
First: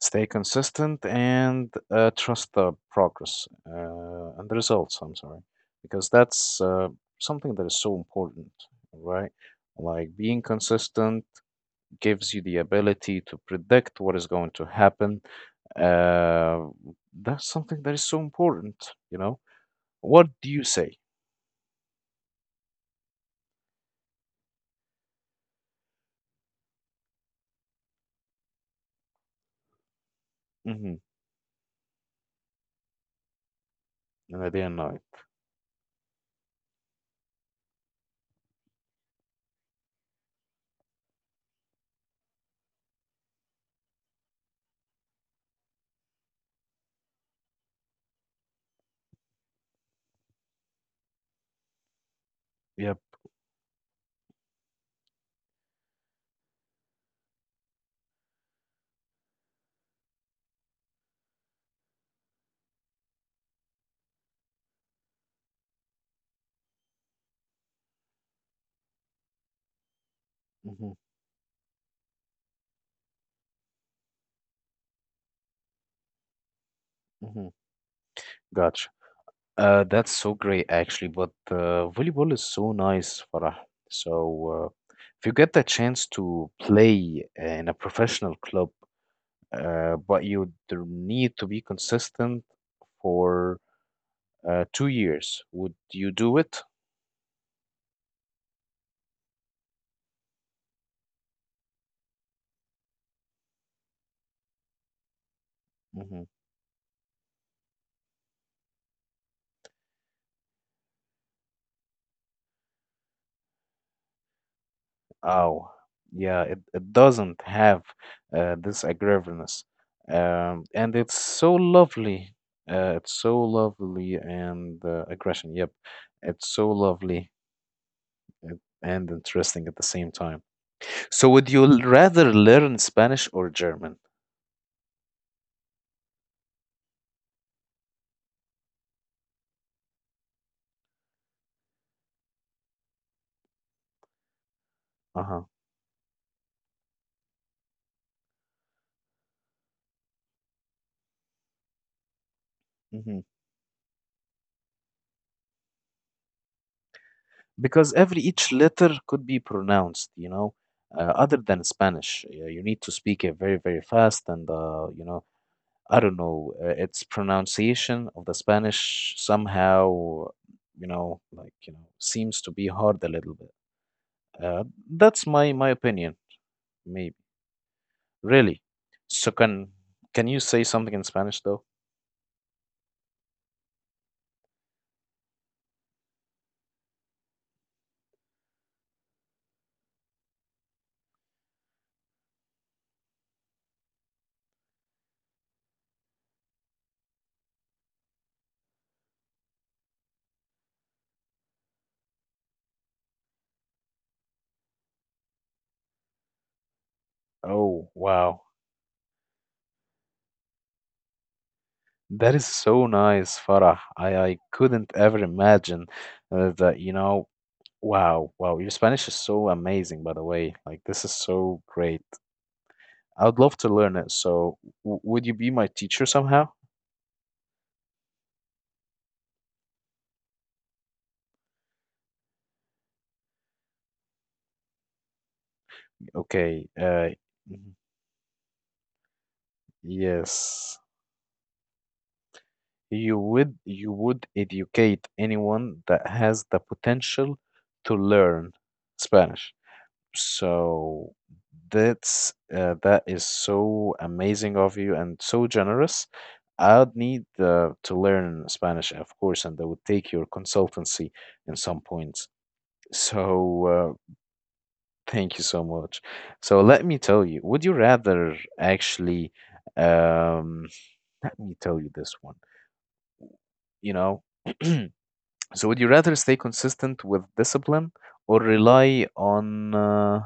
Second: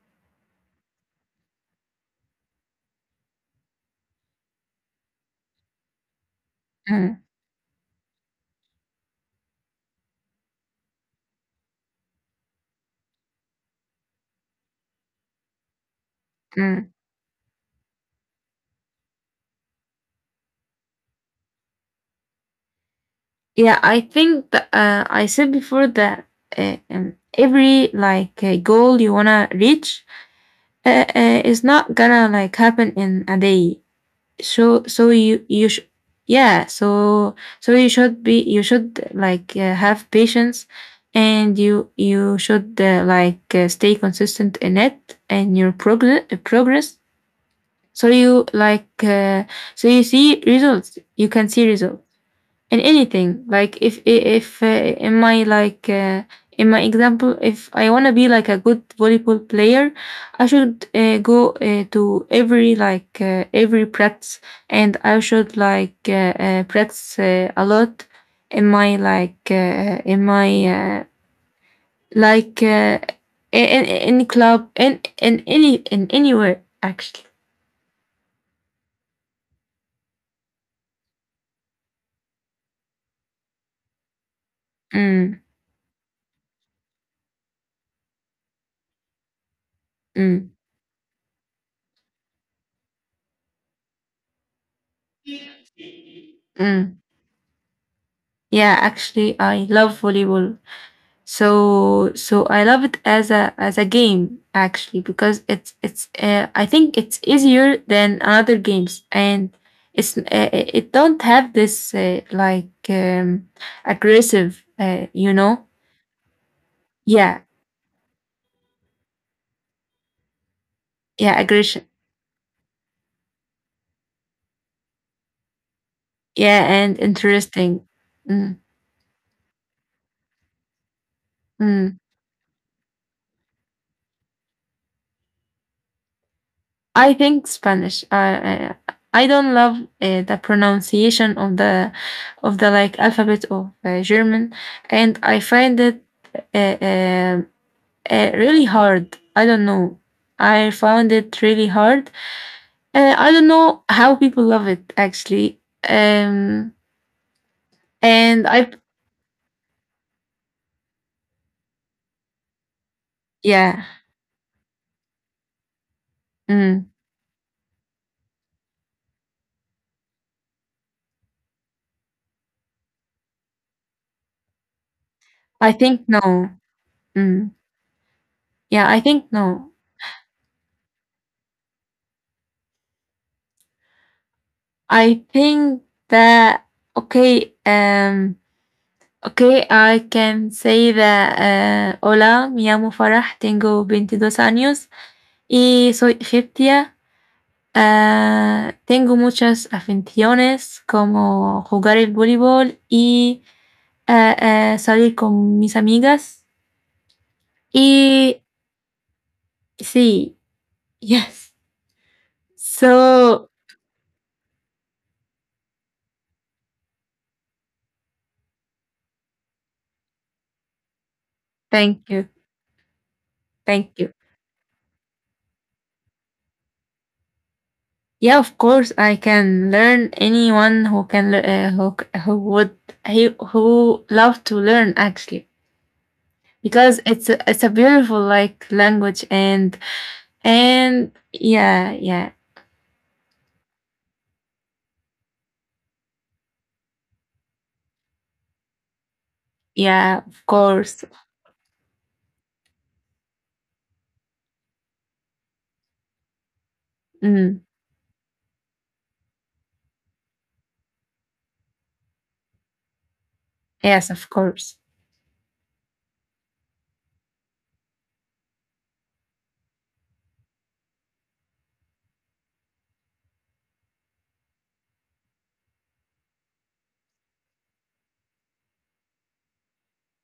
Stay consistent and trust the progress and the results, I'm sorry, because that's Mm, something that is so important, right? Like being consistent gives you the ability to predict what is going to happen. Uh, mm. that's something that is so important, you know? What do you say? Yeah, I think that I said before that every like goal you wanna reach Mm-hmm. Is not gonna like happen in a day. In the day and So night. so you you sh- yeah so so you should be, you should have patience, and you should stay consistent in it, and your progress, so you you see results, you can see results in Yep. anything, like if if uh, in my like uh, in my example, if I want to be like a good volleyball player, I should go to every every practice, and I should practice a lot in my like in my Mm-hmm. Like in, in in club, in any in anywhere actually. Mm-hmm. Gotcha. That's so great, actually. But volleyball is so nice, Farah. So, uh, if you mm, get the chance to play in a professional club, uh, but mm, you d- need to be consistent for 2 years, would you do it? mm. Yeah, actually I love volleyball. So I love it as a, as a game actually, because it's Hmm. I think it's easier than other games, and it's it don't have this aggressive you know. Oh, yeah, it doesn't Yeah. have this aggressiveness. And it's Yeah, so aggression. lovely. It's so lovely and aggression. Yep, it's Yeah, so and lovely interesting. mm, and interesting at the same time. So would you mm. rather learn Spanish or German? I think Spanish. I don't love the pronunciation of the, of the like alphabet of German, and I Uh-huh. find it uh, um really hard. I don't know. I found it really hard. Hmm. I don't know how people love it actually. Um, Because every and each I letter could be pronounced, you know, other than Spanish. You need to speak it very, very Yeah. fast and you know, I don't know, Mm, its pronunciation of the Spanish somehow, you know, like, you know, seems to be hard a little bit. Uh, that's my I think opinion, no. maybe. Mm, Really. yeah, I So think can no. can you say something in Spanish though? I think that. Okay. Okay, I can say that. Hola, me llamo Farah, tengo veintidós años y soy egipcia. Ah, tengo muchas aficiones como jugar el voleibol y ah, ah, salir con mis amigas. Oh, wow. Y sí, [laughs] yes. That is so nice, So Farah. I couldn't ever imagine that, you know, wow, wow. Your Spanish is so amazing, by the way. Like, this is so great. thank you, I would love to thank learn it. you. So, w would you be my teacher somehow? Yeah, of course I can learn anyone who can who would, he who love to learn actually, Okay, because it's a mhm, beautiful like language, and yes. and You would educate anyone that has the potential to learn Spanish. yeah, of course. So that is so amazing of you and so generous. I'd need Mm. To learn Spanish, of course, and I would take your consultancy in some points. So Yes, uh, of course. thank you so much. So let me tell you, would you rather actually? Um, Let me tell you this one. You know, [clears throat] so would you rather stay consistent with discipline or rely on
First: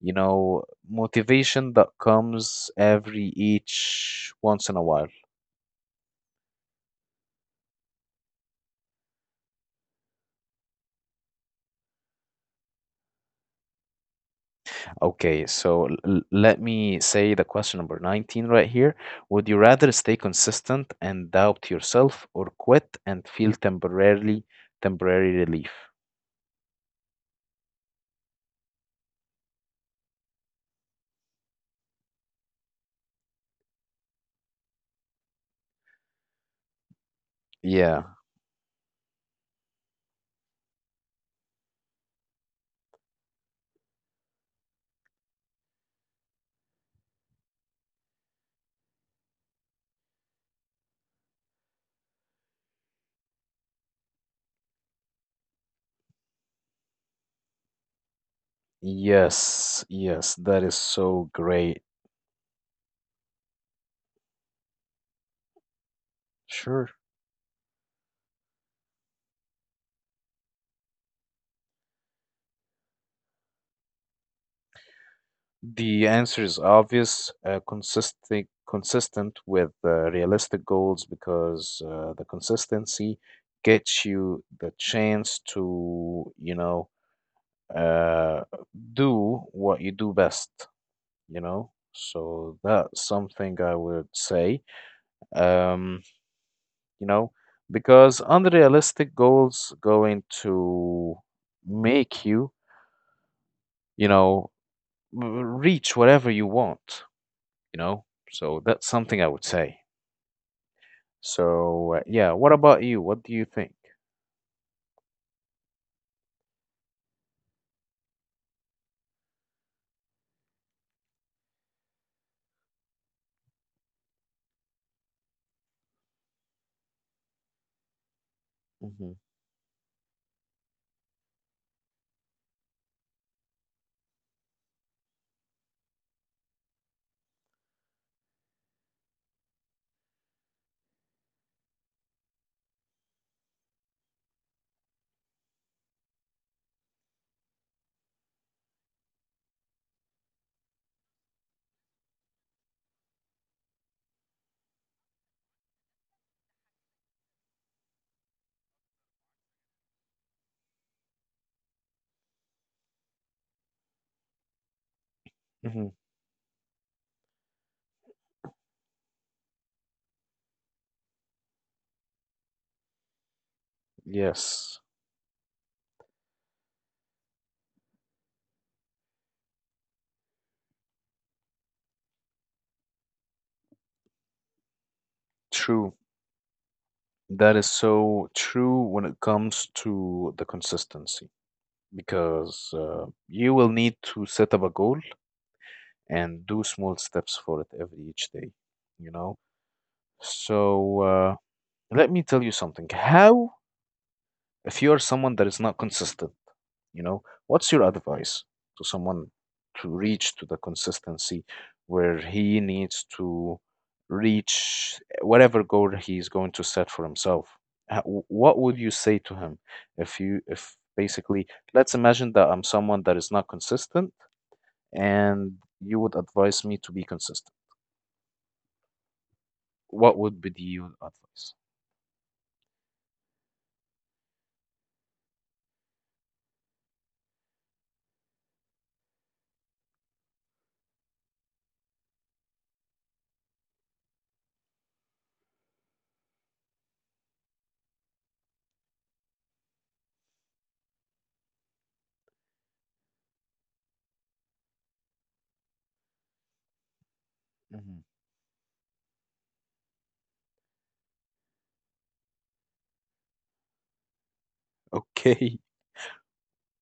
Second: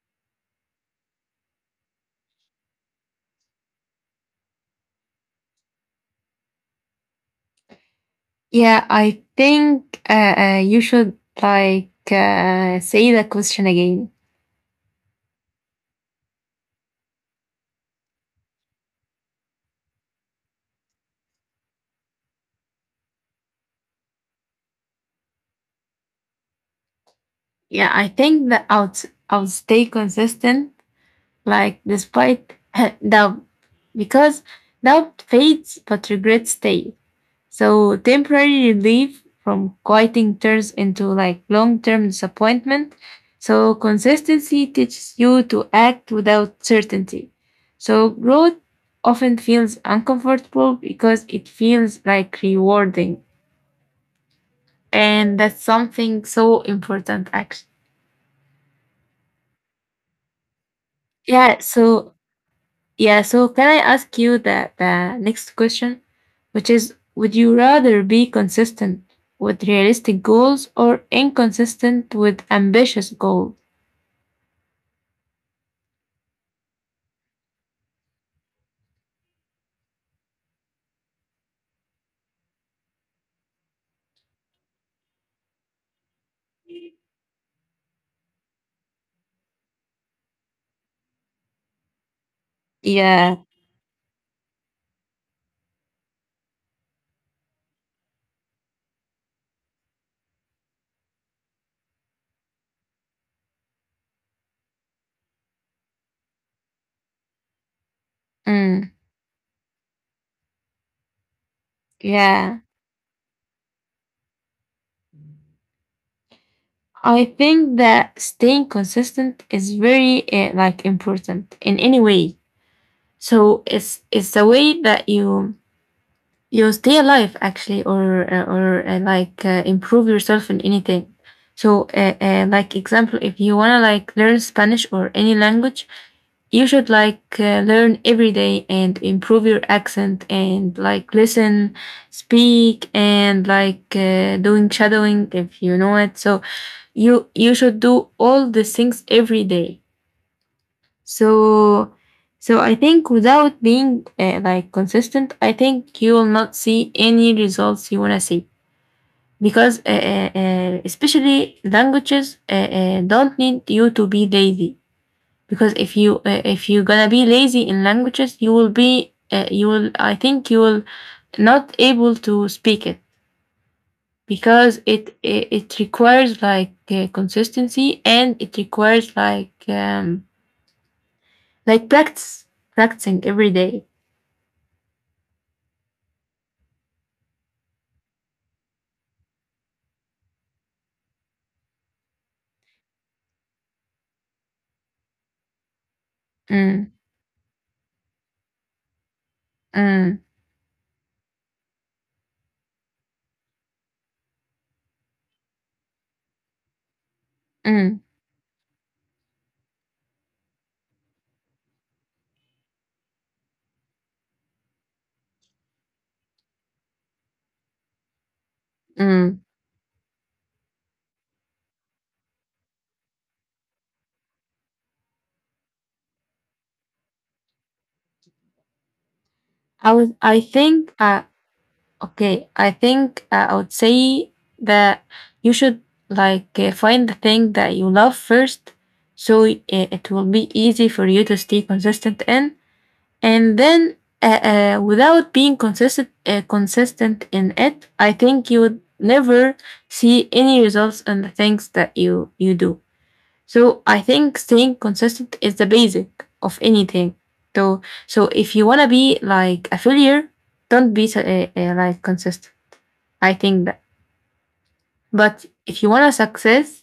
you know, motivation that comes every each once in a while. Yeah, I think you should say the question again. Okay, so let me say the question number 19 right here. Would you rather stay consistent and doubt yourself or quit and feel temporarily temporary relief? Yeah, I think that I'll stay consistent, like despite [laughs] doubt, because doubt fades but regret stays. So Yeah. temporary relief from quitting turns into like long-term disappointment. So consistency teaches you to act without certainty. So growth often feels uncomfortable because it feels like rewarding. And that's something so important actually. Yes. Yes, that is so Yeah, great. so. Yeah, so can I ask you the next question, which Sure. is would you rather be consistent with realistic goals or inconsistent with ambitious goals? The answer is obvious, consistent with realistic goals, because the consistency gets you the chance to, you know, uh, do what you do best, you know. So that's Yeah. something I would say, um, you know, because unrealistic goals going to make you, you know, reach whatever you want, you know? So that's Mm, something I would say. So, yeah, what yeah. about you? What do you think? I think that staying consistent is very like important in any way. So it's the way that you stay alive actually, or hmm improve yourself in anything. So like example, if you want to like learn Spanish or any language, you should learn every day and improve your accent, and like listen, speak, and doing shadowing if you know it. So you should do all these things every day. So, so I think without being like consistent, I think you will not see any results you want to see, because especially languages don't need you to be lazy, because hmm. if you if you're gonna be lazy in languages, you will be you will, I think you will not able to speak it, Yes, because it requires consistency, and it requires like like practice, practicing every day. true. That is so true when it comes to the consistency because you will need to set up a goal and do Mm, small steps for it every each day, you know? mm, So, let me tell you something. How if you are someone that is not consistent, you know, what's your mm, advice to someone to reach to the consistency where he needs to reach whatever goal he's going to set for himself? What would you say to mm. him if you if basically let's imagine that I'm someone that is not consistent and you would advise me to be consistent. I was, What I would be your think, advice? okay, I think I would say that you should find the thing that you love first, so it will be easy for you to stay consistent in, and then without being consistent, consistent in it, I think you would never see any results in the things that you do. So I think staying consistent is the basic of anything. So, Mhm. so if you wanna be like a failure, don't be like consistent. I think that. [laughs] But Okay. if you wanna success,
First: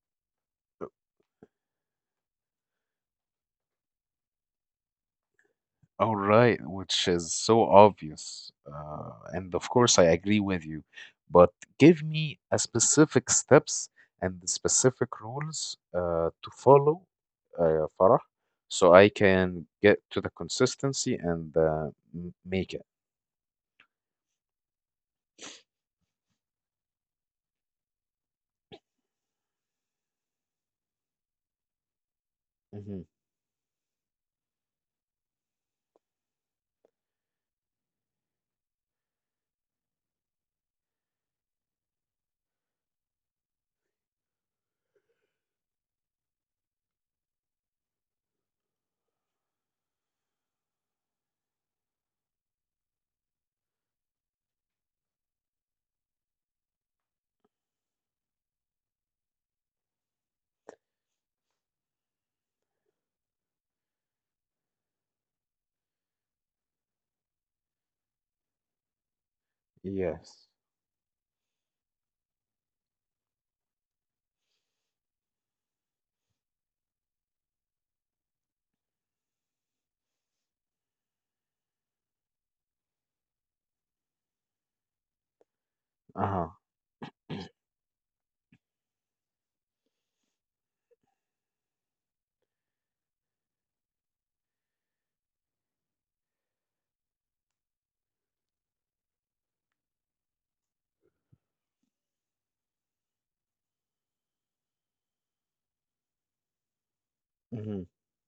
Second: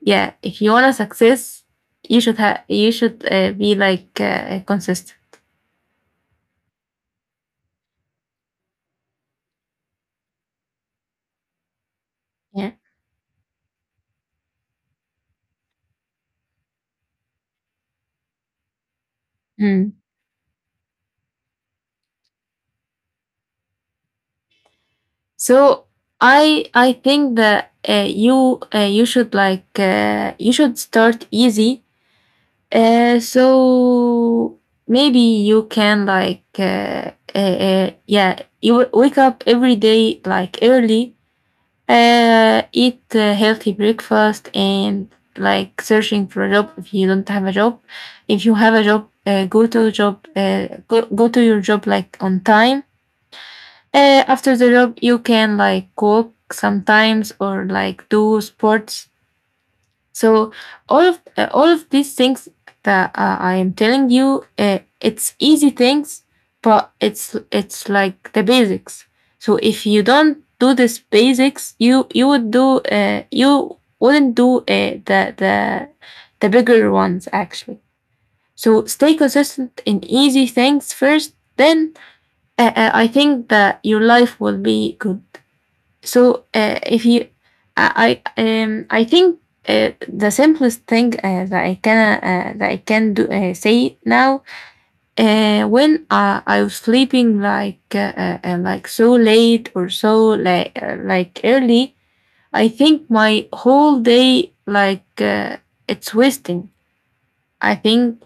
yeah, if you wanna success, you should have, you should be consistent. All right, which is so obvious. And of course, I agree with you. But give me a Yeah. specific steps and the specific rules to follow, Farah, so I can Mm. get to the consistency and make it. So I think that you should you should start easy. Hmm. So maybe you can yeah, you wake up every day like early, eat a healthy breakfast, and like searching for a job if you don't have a job. If you have a job, go to job, go to your job like on time. After the job, you can like walk sometimes, or like do sports. So all of these things that I am telling you, it's easy things, but it's like the basics. So if you don't Yes. do this basics, you would do you wouldn't do the bigger ones actually. So stay consistent in easy things first. Then I think that your life will be good. So Uh-huh. If you, I think the simplest thing that I can do say now, when I was sleeping like so late or so like early, I think my whole day it's wasting. I Hmm. think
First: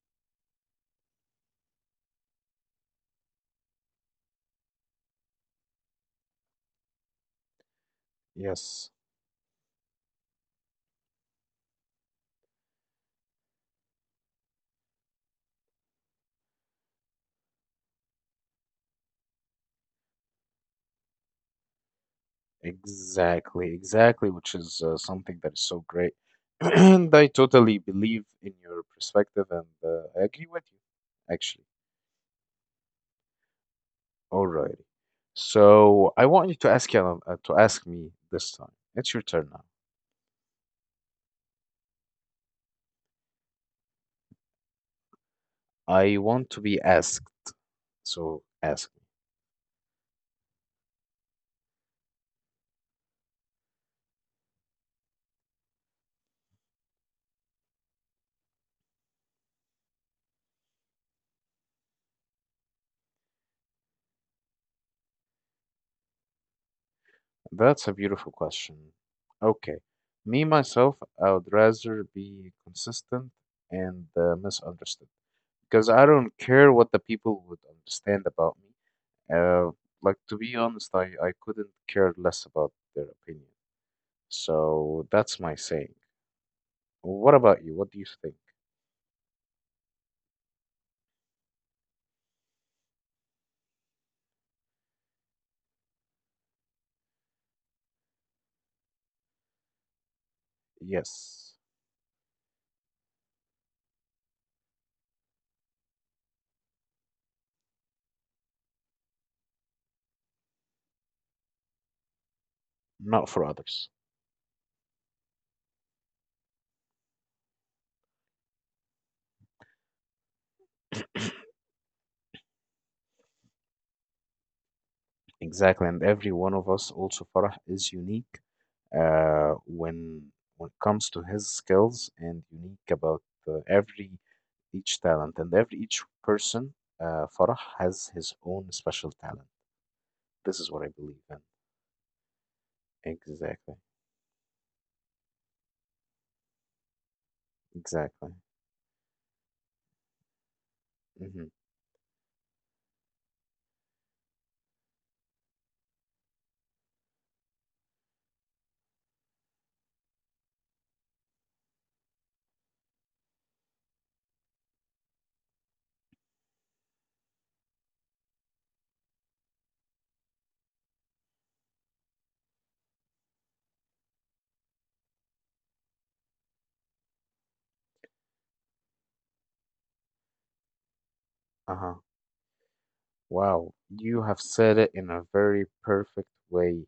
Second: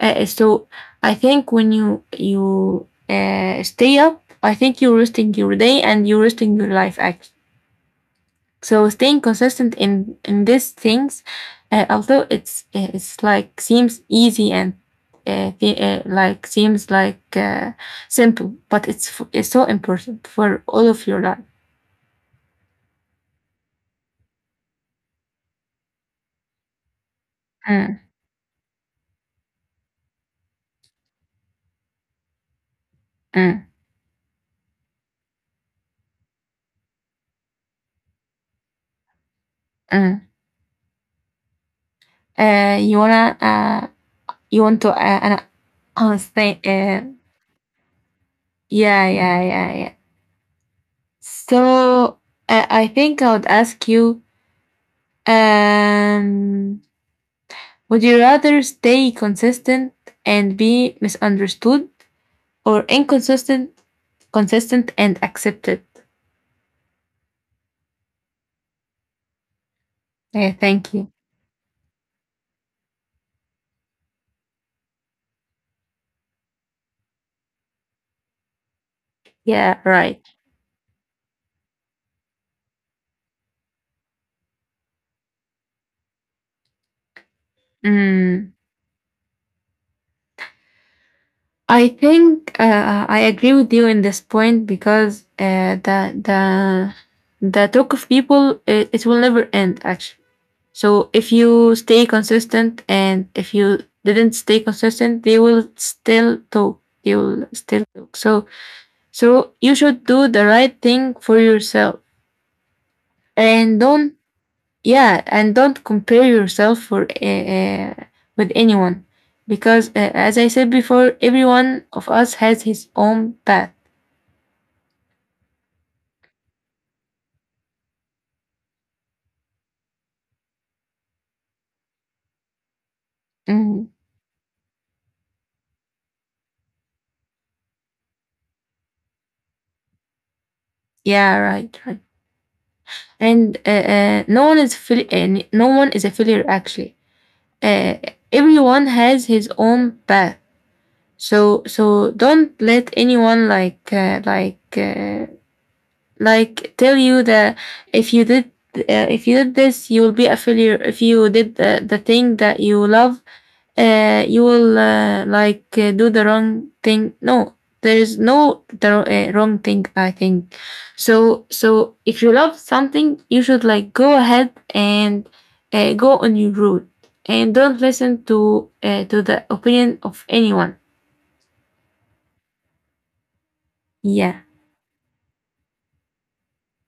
so. I think when you stay up, I think you're wasting your day and you're wasting your life actually. So Yes. staying consistent in these things, although it's like seems easy, and like seems simple, but it's so important for all of your life. Exactly. Exactly, which is something that is so great. [clears throat] And I totally Mm, believe in your perspective, and I agree with you, actually. mm, Alrighty. So I want you, to ask me this time. It's your turn now. mm. You wanna you want to an I honest. want to be Uh, asked. So ask me. yeah, yeah, yeah, yeah. So I think I would ask you. Um, Would you rather stay consistent and be misunderstood, or consistent and accepted? That's a beautiful question. Okay. Me, Yeah, thank myself, you. I would rather be consistent and misunderstood, because I don't care what the people would understand about me. Uh, Yeah, right. like, to be honest, I couldn't care less about their opinion. So that's my saying. What about you? What do you think? Mm, I think I agree with you in this point, because the talk of people, it will never end actually. So if Yes. you stay consistent, and if you didn't stay consistent, they will still talk. They will still talk. So, so you should do the right thing for yourself, Not for and others. don't, yeah, and don't compare yourself for with anyone, because as I said before, everyone of us has his own path. Exactly, and every one of us also, Farah, is unique uh, when when it comes to his skills and unique about Mhm. every each talent and every each person. Farah has his own special talent. This is what I believe Yeah, in. right, right. And Exactly, no one is fil- n- no one is a failure actually. Uh, exactly. everyone has his own path. Mm-hmm. So, so don't let anyone like tell you that if you did this, you will be a failure, if you did the thing that you love, you will do the wrong thing. No, there is no the, wrong thing I think. So, so if you love something, you should like go ahead, and go on your route, and don't listen to the opinion of anyone. Uh-huh. Wow, you yeah have said it in a very perfect way,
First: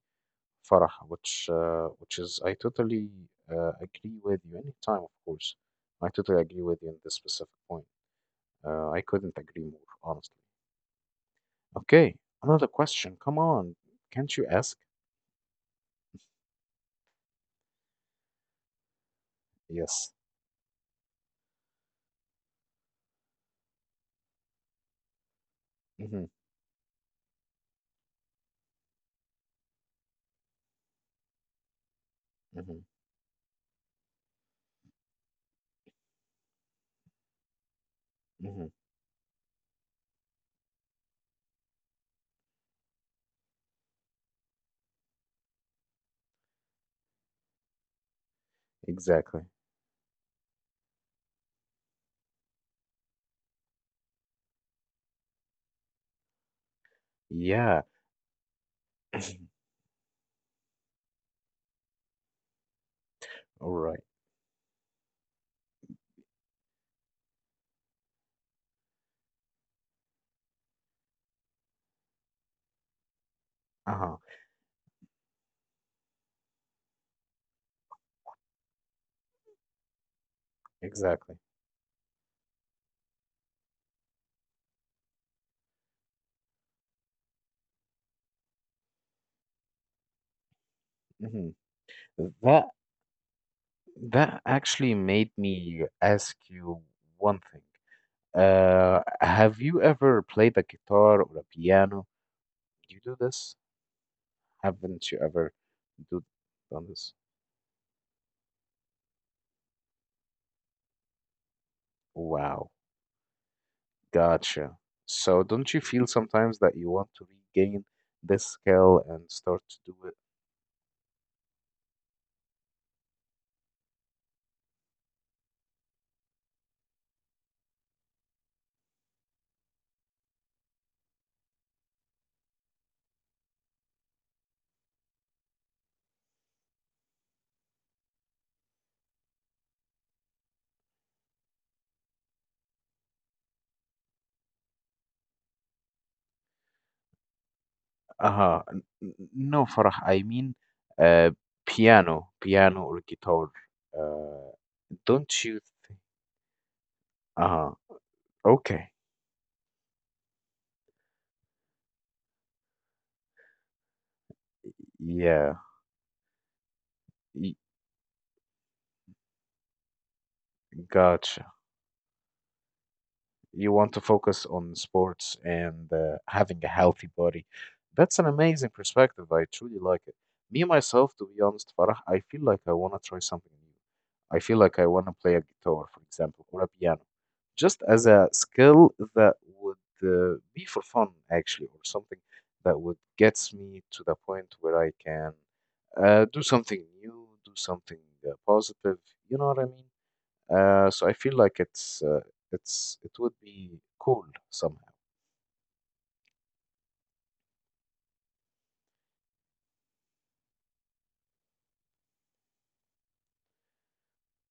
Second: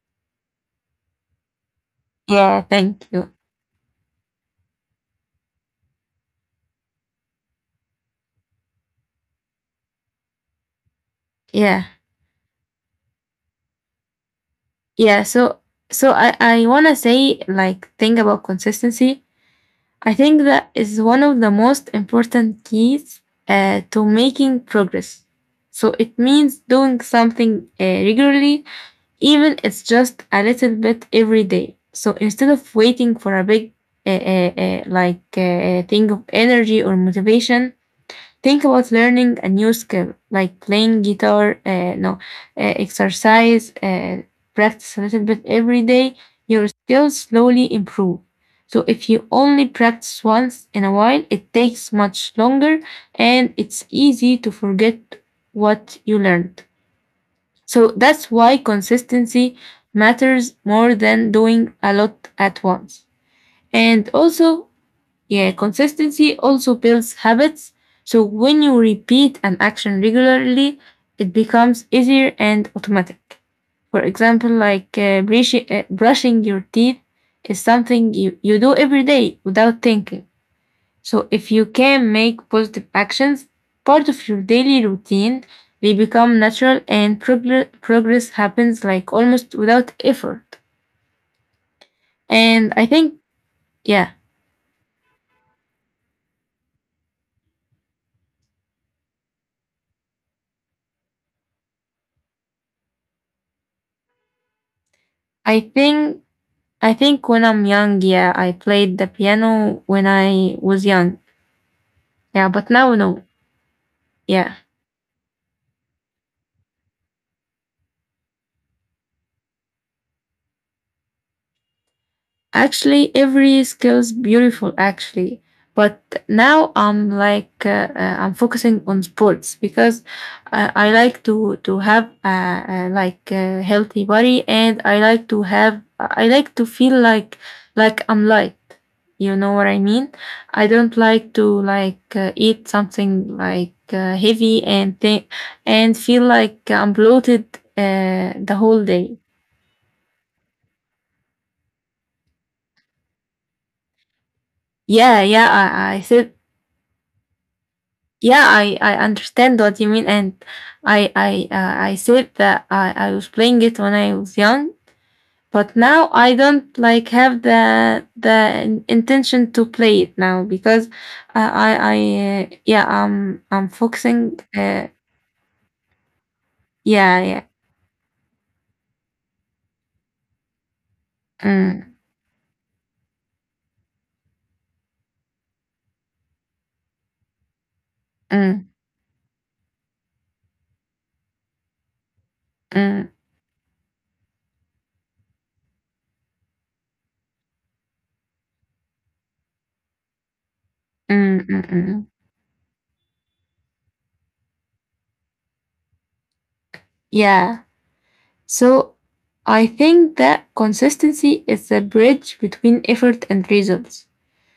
Farah, which is I yeah Thank totally you. Agree with you. Any time, of course, I totally agree with you in this specific point. I couldn't agree more, honestly. Yeah. Okay, another question. Come on, can't you ask? Yeah, so so I want to say like, think about consistency. Yes. I think that is one of the most important keys to making progress. So it Mm-hmm. means doing something regularly, even it's just a little bit every day. So instead of Mm-hmm. waiting for a big thing of energy or motivation. Think Mm-hmm. about learning a new skill like playing guitar, no, exercise, practice a little bit every day. Your skills slowly improve. So if you Exactly. only practice once in a while, it takes much longer, and it's easy to forget what you learned. So Yeah. that's why consistency [clears throat] matters more than doing a lot at once. All right. And also, yeah, consistency also builds habits. So when you repeat an action regularly, it becomes easier and automatic. For Uh-huh. example, like brushing your teeth is something you do every day without thinking. So Exactly. if you can make positive actions part of your daily routine, they become natural, and progress happens like almost without effort. Mm-hmm. And That I think, yeah, that actually made me ask you one thing. Have you ever played a guitar or a piano? Do you do this? Haven't you I ever think. do I done this? think when I'm young, yeah, I played the piano when I was young. Yeah, but Wow, now no. Yeah. gotcha. So don't you feel sometimes that you want to regain this skill and start to do it? Actually, every skill is beautiful actually. But now I'm I'm focusing on sports because I like to have like a healthy body, and I like to have, I like to feel like I'm light. You know what I mean? I don't like to eat something heavy and and feel like I'm bloated the Uh-huh. whole day. No, Farah, I mean uh piano, piano or guitar. Uh, Yeah, yeah. don't you I think? said. Uh-huh. Yeah, I Okay. understand what you mean, and I said that I was playing it when I was young, Yeah. but now I don't like have Y- the intention to play it now because Gotcha. I yeah, I'm You want to focusing focus on sports and having a healthy yeah, yeah. body. That's an amazing perspective. I truly like it. Me, myself, to be honest, mm, Farah, I feel like I want to try something new. I feel like I want to play a guitar, for example, or a piano, just as a mm, skill that would be for fun, actually, or something that would mm, gets me to the point where I can do something new, do something positive. You know what I mean? So I mm, feel mm, like mm. It would be cool somehow. yeah so I think that consistency is the bridge between effort and results.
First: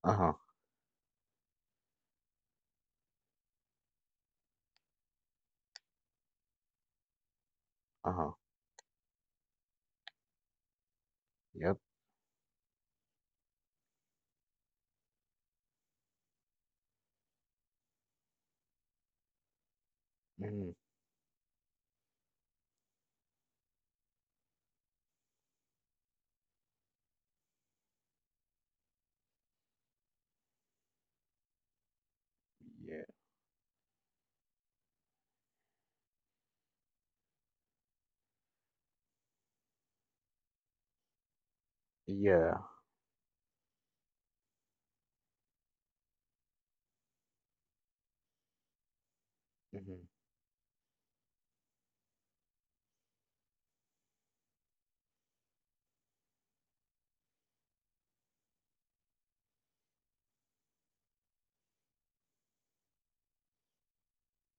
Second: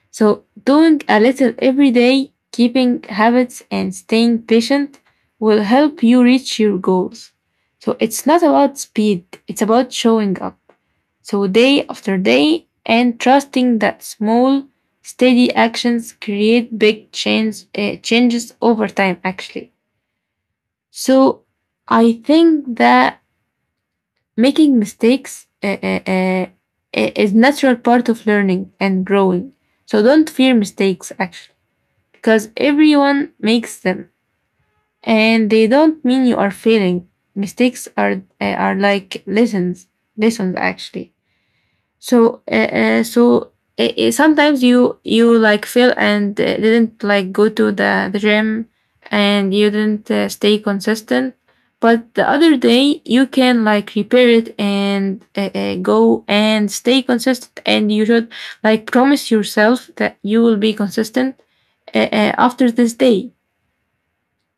Uh-huh. So, doing a little every day, keeping habits, and staying patient will help you reach your goals. So, it's Uh-huh. not about speed, it's about showing up. So, Yep. day after day, and trusting that small, steady actions create big change, changes over time, actually. Hmm. So, I think that making mistakes is natural part of learning and growing. So don't fear mistakes actually, because Yeah. everyone makes them, and they don't mean you are failing. Mistakes are like lessons, lessons actually. So Yeah. Sometimes you like fail, and didn't like go to the gym, and you Hmm. didn't stay consistent. But the other day you can like repair it, and go and stay consistent, and you should like promise yourself that you will be consistent after this day.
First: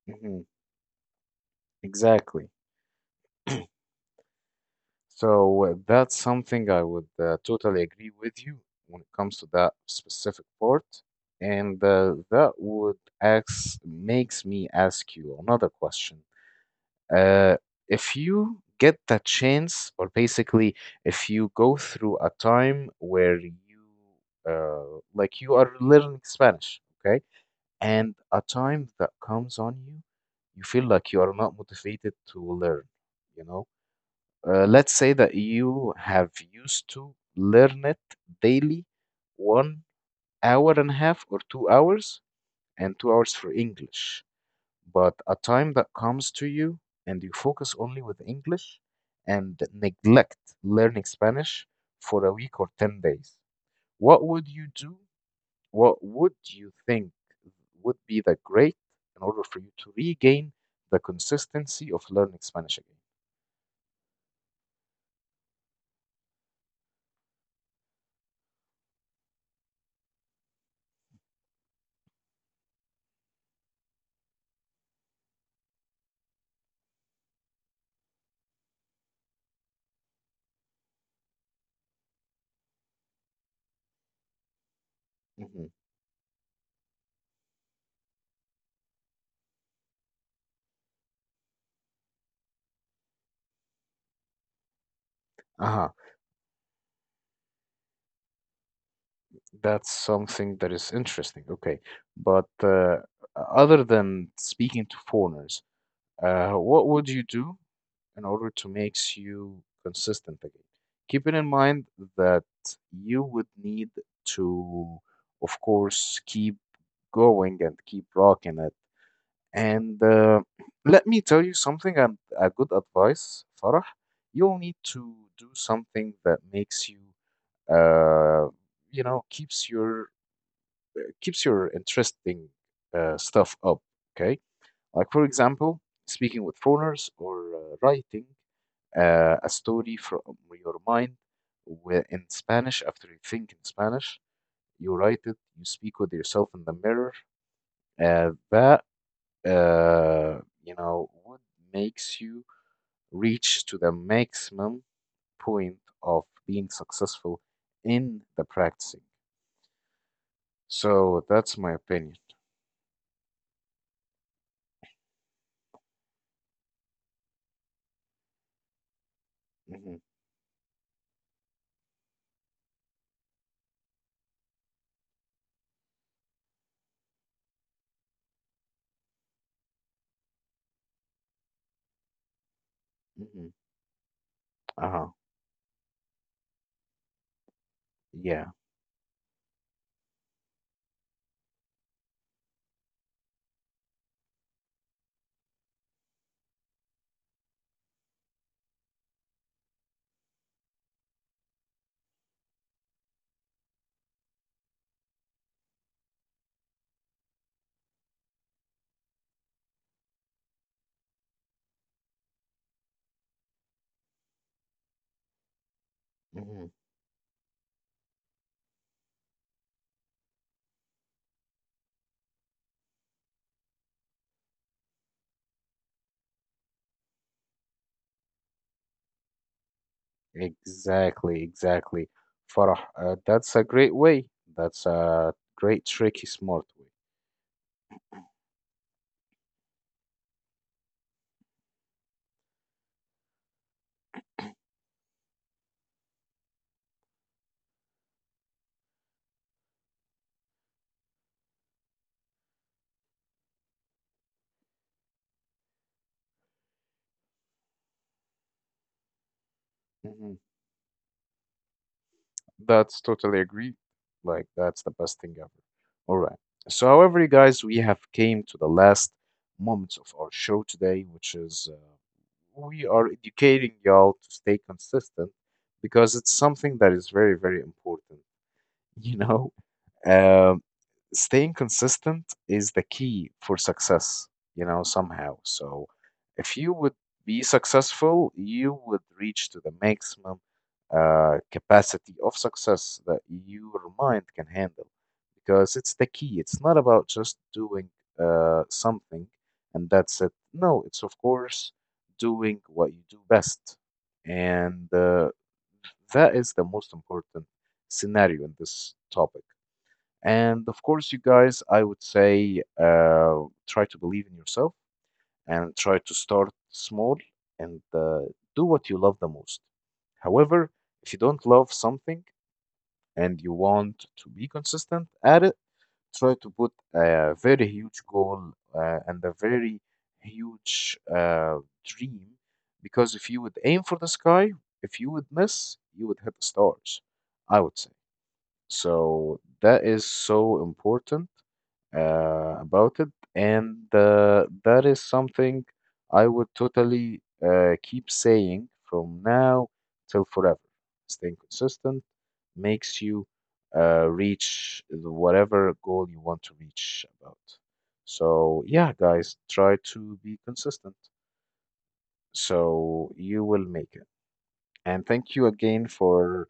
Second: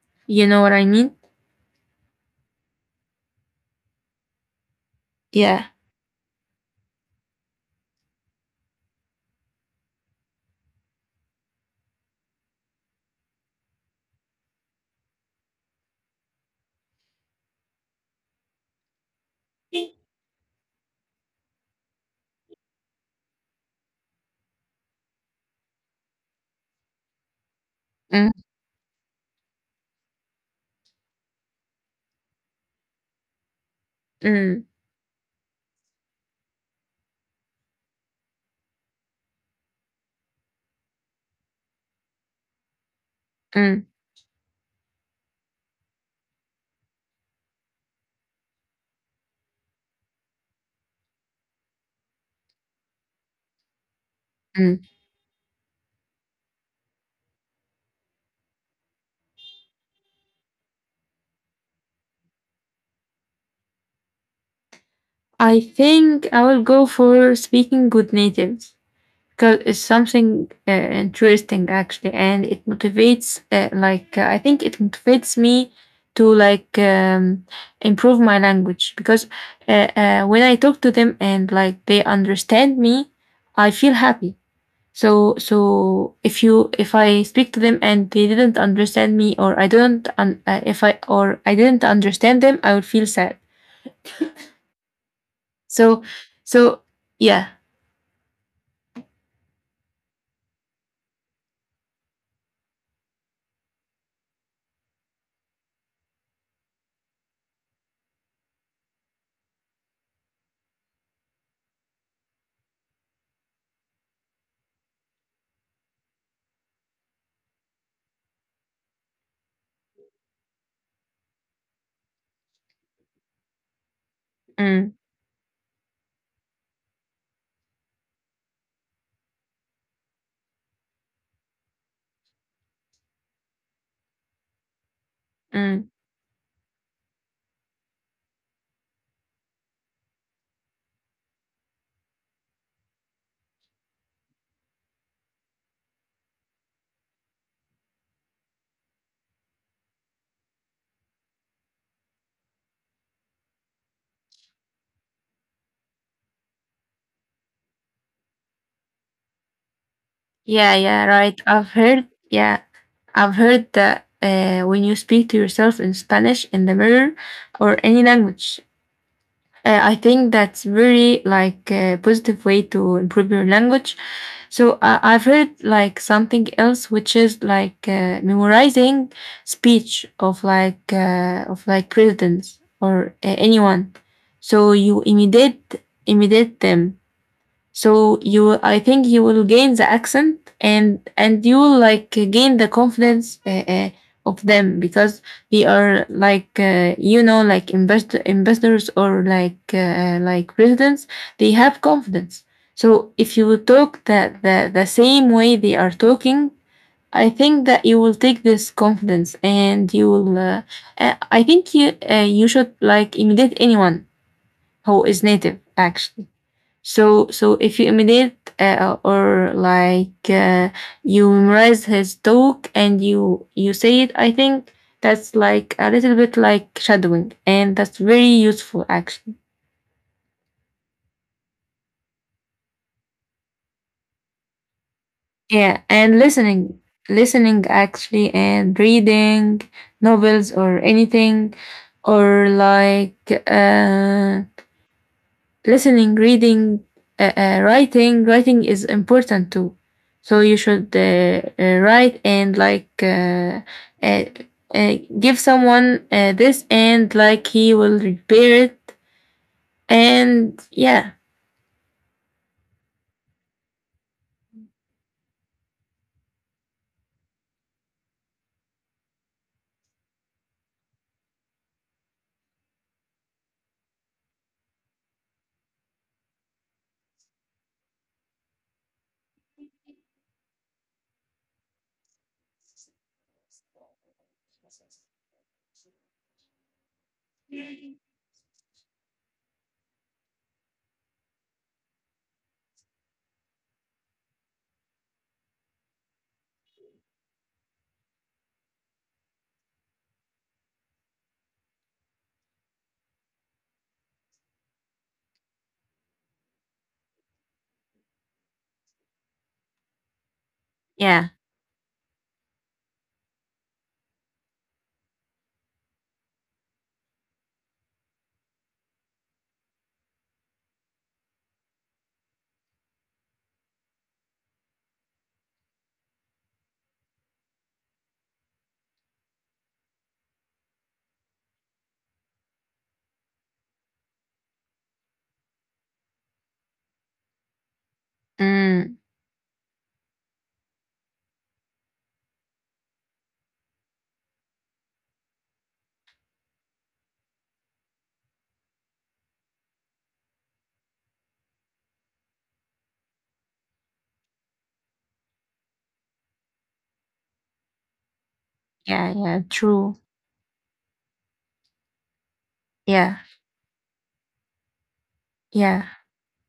Hmm. You know what I mean? Exactly. So Yeah. That's something I would totally agree with you when it comes to that specific part. And makes me ask you another question. Uh, if you get the chance, or basically, if you go through a time where you are learning Spanish, okay, and Mm, a time that comes on you, you feel like you are not motivated to learn, you know? mm, Let's say that you have used to learn it daily, 1 hour and a half or 2 hours, and 2 hours for mm, English. But a time that comes to you and you focus only with English and neglect learning Spanish for a week or 10 days. What would you mm. do? What would you think would be the great in order for you to regain the consistency of learning Spanish again? I think I will go for speaking good natives, because it's something interesting actually, and it motivates. I think it motivates me to improve my language, because when I talk to them and like they understand me, I feel happy. So, so if you, if I speak to them and they didn't understand me, or I don't un, if I didn't understand them, I would feel sad. Mm-hmm. So, so yeah. That's something that is interesting. Okay, but other than speaking to foreigners, what would you do in order to make you consistent again? Keeping in mind that you would need to, of course, keep going and keep rocking it. And let me tell you something and a good advice, Farah. You'll need Mm, to do something that makes you, uh, you know, keeps your interesting stuff up. Okay, like for example, mm. speaking with foreigners or writing a story from your mind in Spanish. After you think in Spanish, you write it. You speak with yourself in the mirror. That you know what makes you reach to the maximum point of being successful in the practicing. Yeah, yeah, So right. that's I've my heard, opinion. yeah, I've heard that when you speak to yourself in Spanish in the mirror, or any language, I Mhm. think that's very like a positive way to improve your language. So I've heard like something else, which is memorizing speech of of like presidents or Mhm. anyone. So you Uh-huh. imitate, imitate them. So you, Yeah. I think you will gain the accent, and you will like gain the confidence of them, because they are you know, like investors, or like presidents. They have confidence. So if you will talk the, the same way they are talking, I think that you will take this confidence, and you will. I think you should like imitate anyone who is native actually. Mhm. So, so if you imitate or like you memorize his talk, and you say it, I think that's like a little bit like shadowing, and that's very useful actually. Exactly, exactly. Farah, that's a great way. That's a Yeah, great, and tricky, smart listening, way. listening actually, and reading novels or anything, or uh, listening, reading, writing. Writing is important too. So you should write, and uh, give someone this, and like he will repair it. Hmm. And yeah, That's totally agreed. Like, that's the best thing ever. All right. So, however, you guys, we have came to the last moments of our show today, which is we are educating y'all to stay consistent because it's something that is very, very important. You know, um, staying consistent is the key for success, you know, somehow. So if you would be successful, you would reach to the maximum capacity of success that your mind can handle because it's the key. It's not about just doing something and that's it. No, it's of course doing what you do best. And that is the most important scenario in this topic. And of course, you yeah, guys, I would say try to believe in yourself and try to start small and do what you love the most. However, if you don't love something and you want to be consistent at it, try to put a very huge goal and a very huge dream because if you would aim for the sky, if you would miss, you would hit the stars, I would say. mm, So that is so important about it, and that is something I would totally keep saying from now till forever. Staying consistent makes you whatever goal you want to reach about. So, yeah, yeah, guys, yeah, try true. to be consistent so Yeah, you will make it. And thank you again yeah, for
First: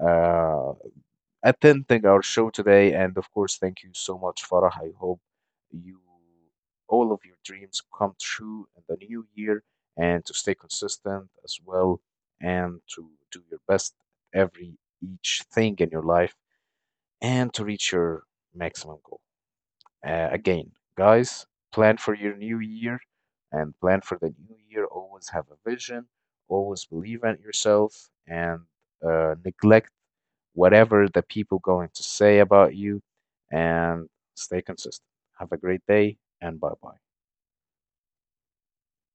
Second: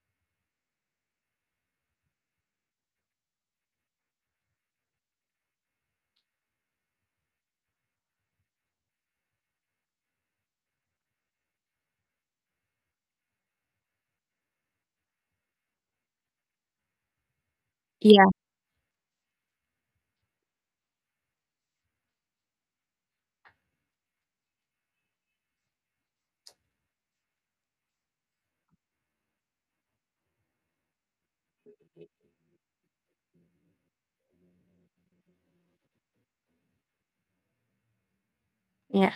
uh, attending our show today. And of course, thank you so much, Farah. I hope you all of your dreams come true in the new year and to stay consistent as well and to do your best at every each thing in your life and to reach yeah, your maximum goal. Again, guys, plan for your new year and plan for the new year. Always have a vision, always believe in yourself, and neglect whatever the people going to say about you and stay consistent. Have a great day and bye bye. yeah.